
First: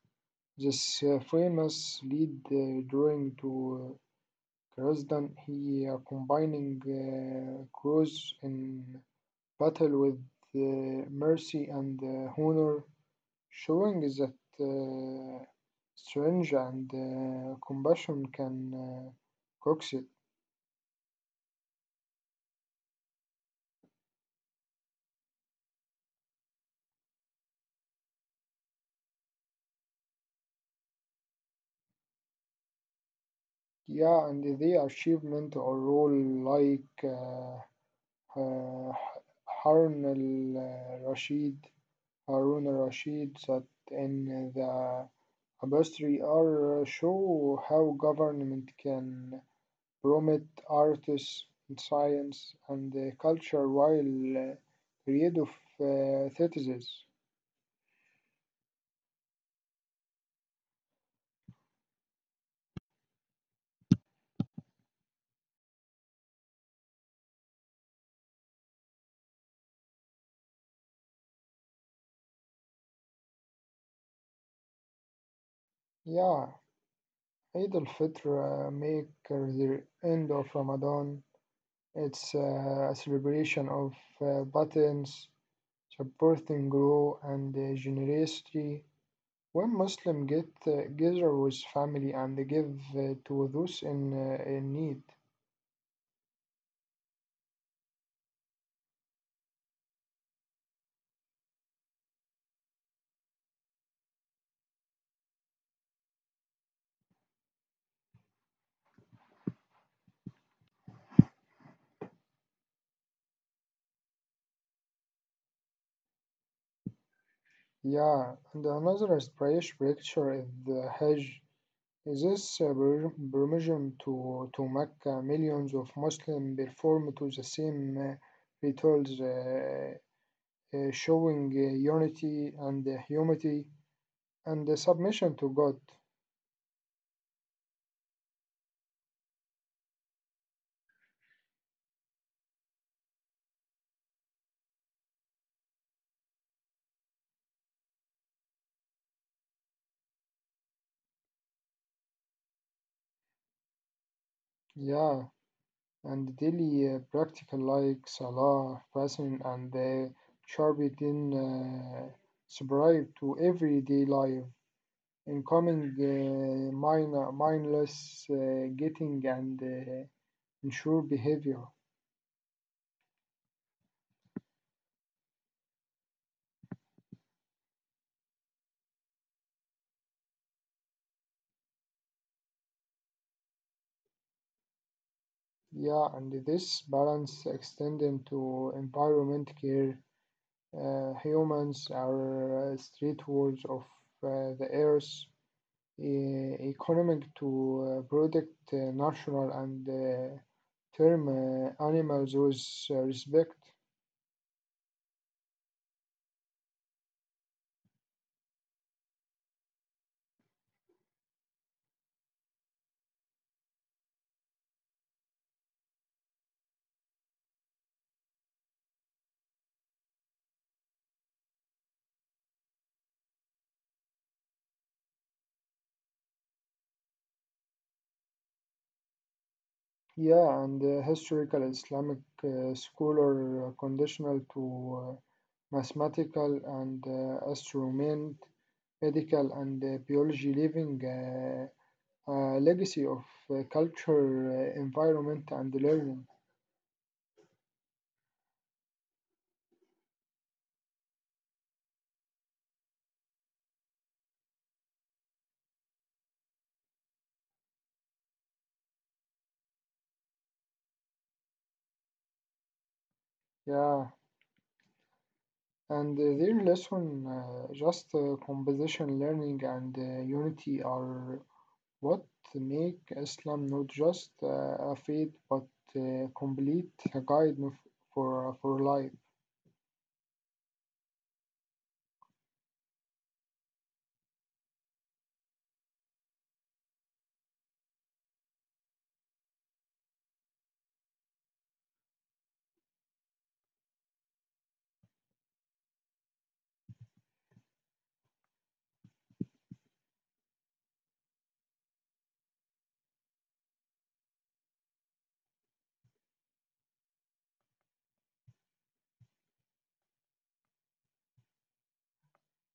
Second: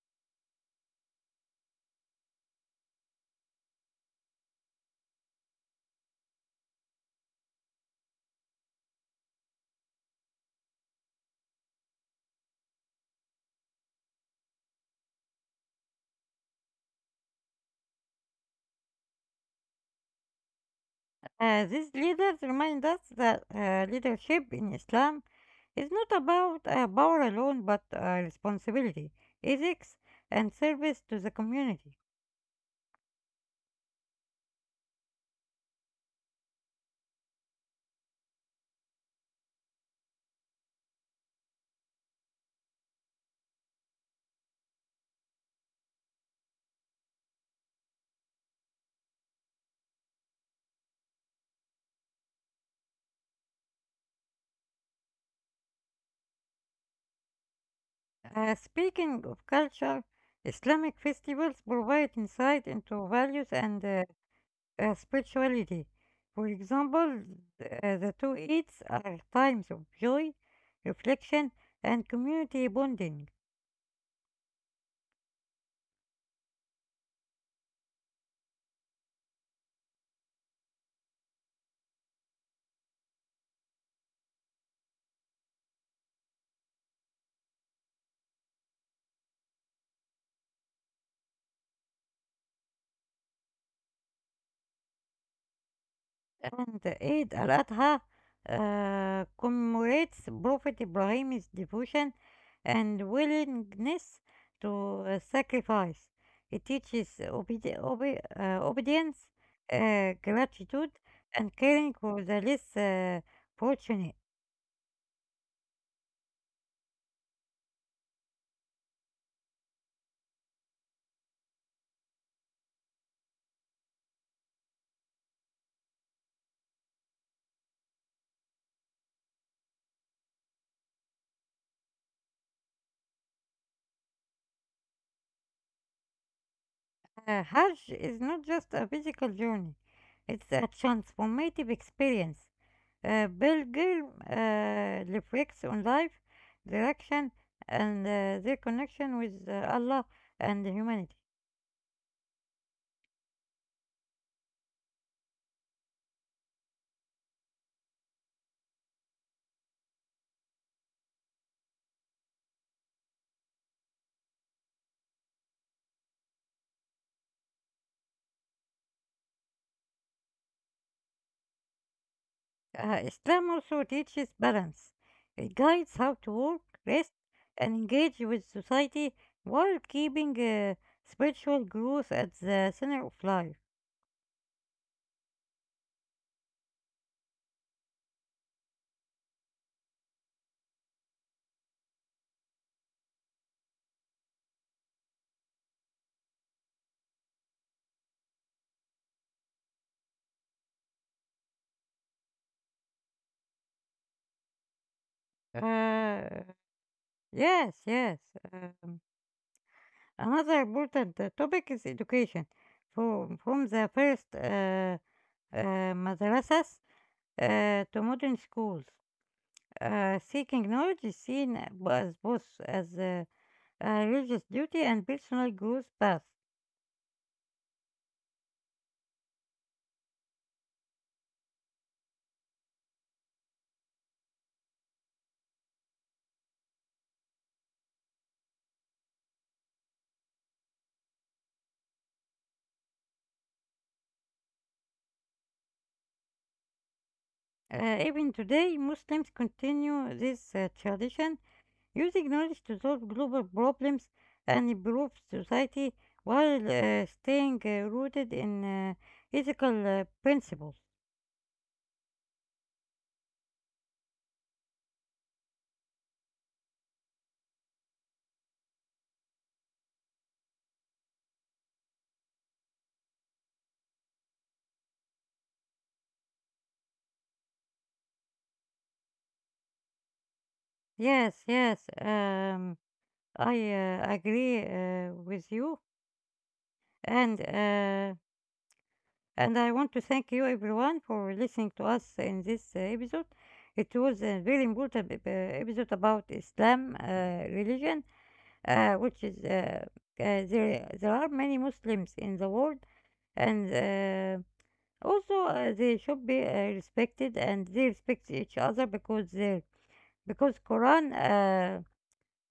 S2: This uh, famous lead uh, drawing to uh, Krasdan, he uh, combining uh, crows in battle with uh, mercy and uh, honor, showing that uh, strength and uh, compassion can uh, coexist.
S1: Uh, these leaders remind us that uh, leadership in Islam is not about uh, power alone but uh, responsibility, ethics, and service to the community.
S2: Yeah, and the achievement or role like uh, uh, Harun al Rashid, Harun al Rashid, that in the Tapestry art show how government can promote artists, science, and uh, culture while uh, create of uh, citizens.
S1: Uh, speaking of culture, Islamic festivals provide insight into values and uh, uh, spirituality. For example, th- uh, the two Eids are times of joy, reflection, and community bonding.
S2: Yeah, Eid al-Fitr uh, make the end of Ramadan. It's uh, a celebration of uh, buttons, supporting grow and uh, generosity. When Muslims get uh, together with family and give uh, to those in, uh, in need.
S1: And Eid al-Adha uh, commemorates Prophet Ibrahim's devotion and willingness to uh, sacrifice. It teaches obedi- obe- uh, obedience, uh, gratitude, and caring for the less uh, fortunate.
S2: Yeah, and another inspiration picture is the Hajj. This uh, per- permission to, to Mecca, millions of Muslims perform to the same uh, rituals, uh, uh, showing uh, unity and uh, humility and uh, submission to God.
S1: Uh, Hajj is not just a physical journey, it's a transformative experience. Uh, Pilgrim uh, reflects on life, direction, and uh, their connection with uh, Allah and humanity.
S2: Yeah, and daily uh, practical like Salah, fasting, and uh, charity in uh, subscribe to everyday life. Incoming uh, minor, mindless uh, getting and uh, ensure behavior.
S1: Uh, Islam also teaches balance. It guides how to work, rest, and engage with society while keeping uh, spiritual growth at the center of life.
S2: Yeah, and this balance extend into environment care. Uh, humans are uh, street wards of uh, the earth, e- economic to uh, protect uh, natural and uh, term uh, animals with uh, respect.
S1: Uh, yes, yes. uh, another important uh, topic is education. From, from the first uh, uh, madrasas uh, to modern schools, uh, seeking knowledge is seen as both as a, a religious duty and personal growth path.
S2: Yeah, and uh, historical Islamic uh, scholar uh, conditional to uh, mathematical and uh, astronomy, medical and uh, biology, leaving uh, a legacy of uh, culture, uh, environment, and learning.
S1: Uh, even today, Muslims continue this uh, tradition, using knowledge to solve global problems and improve society while uh, staying uh, rooted in uh, ethical uh, principles.
S2: Yeah, and uh, their lesson, uh, just uh, composition learning and uh, unity, are what make Islam not just uh, a faith but uh, complete guide for for life.
S1: Yes, yes, um, I uh, agree uh, with you, and uh, and I want to thank you, everyone, for listening to us in this uh, episode. It was a very important ep- uh, episode about Islam uh, religion, uh, which is uh, uh, there. There are many Muslims in the world, and uh, also uh, they should be uh, respected, and they respect each other because they because Quran. Uh,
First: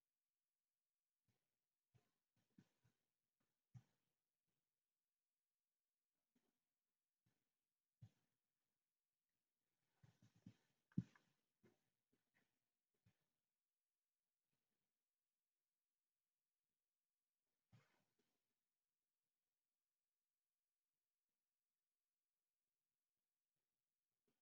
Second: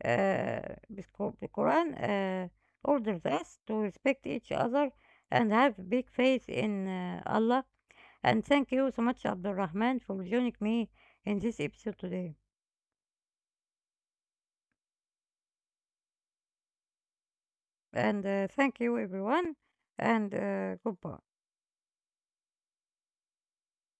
S1: uh, with Qu- the Quran uh, orders us to respect each other and have big faith in uh, Allah. And thank you so much, Abdul Rahman, for joining me in this episode today. And uh, thank you, everyone, and uh, goodbye.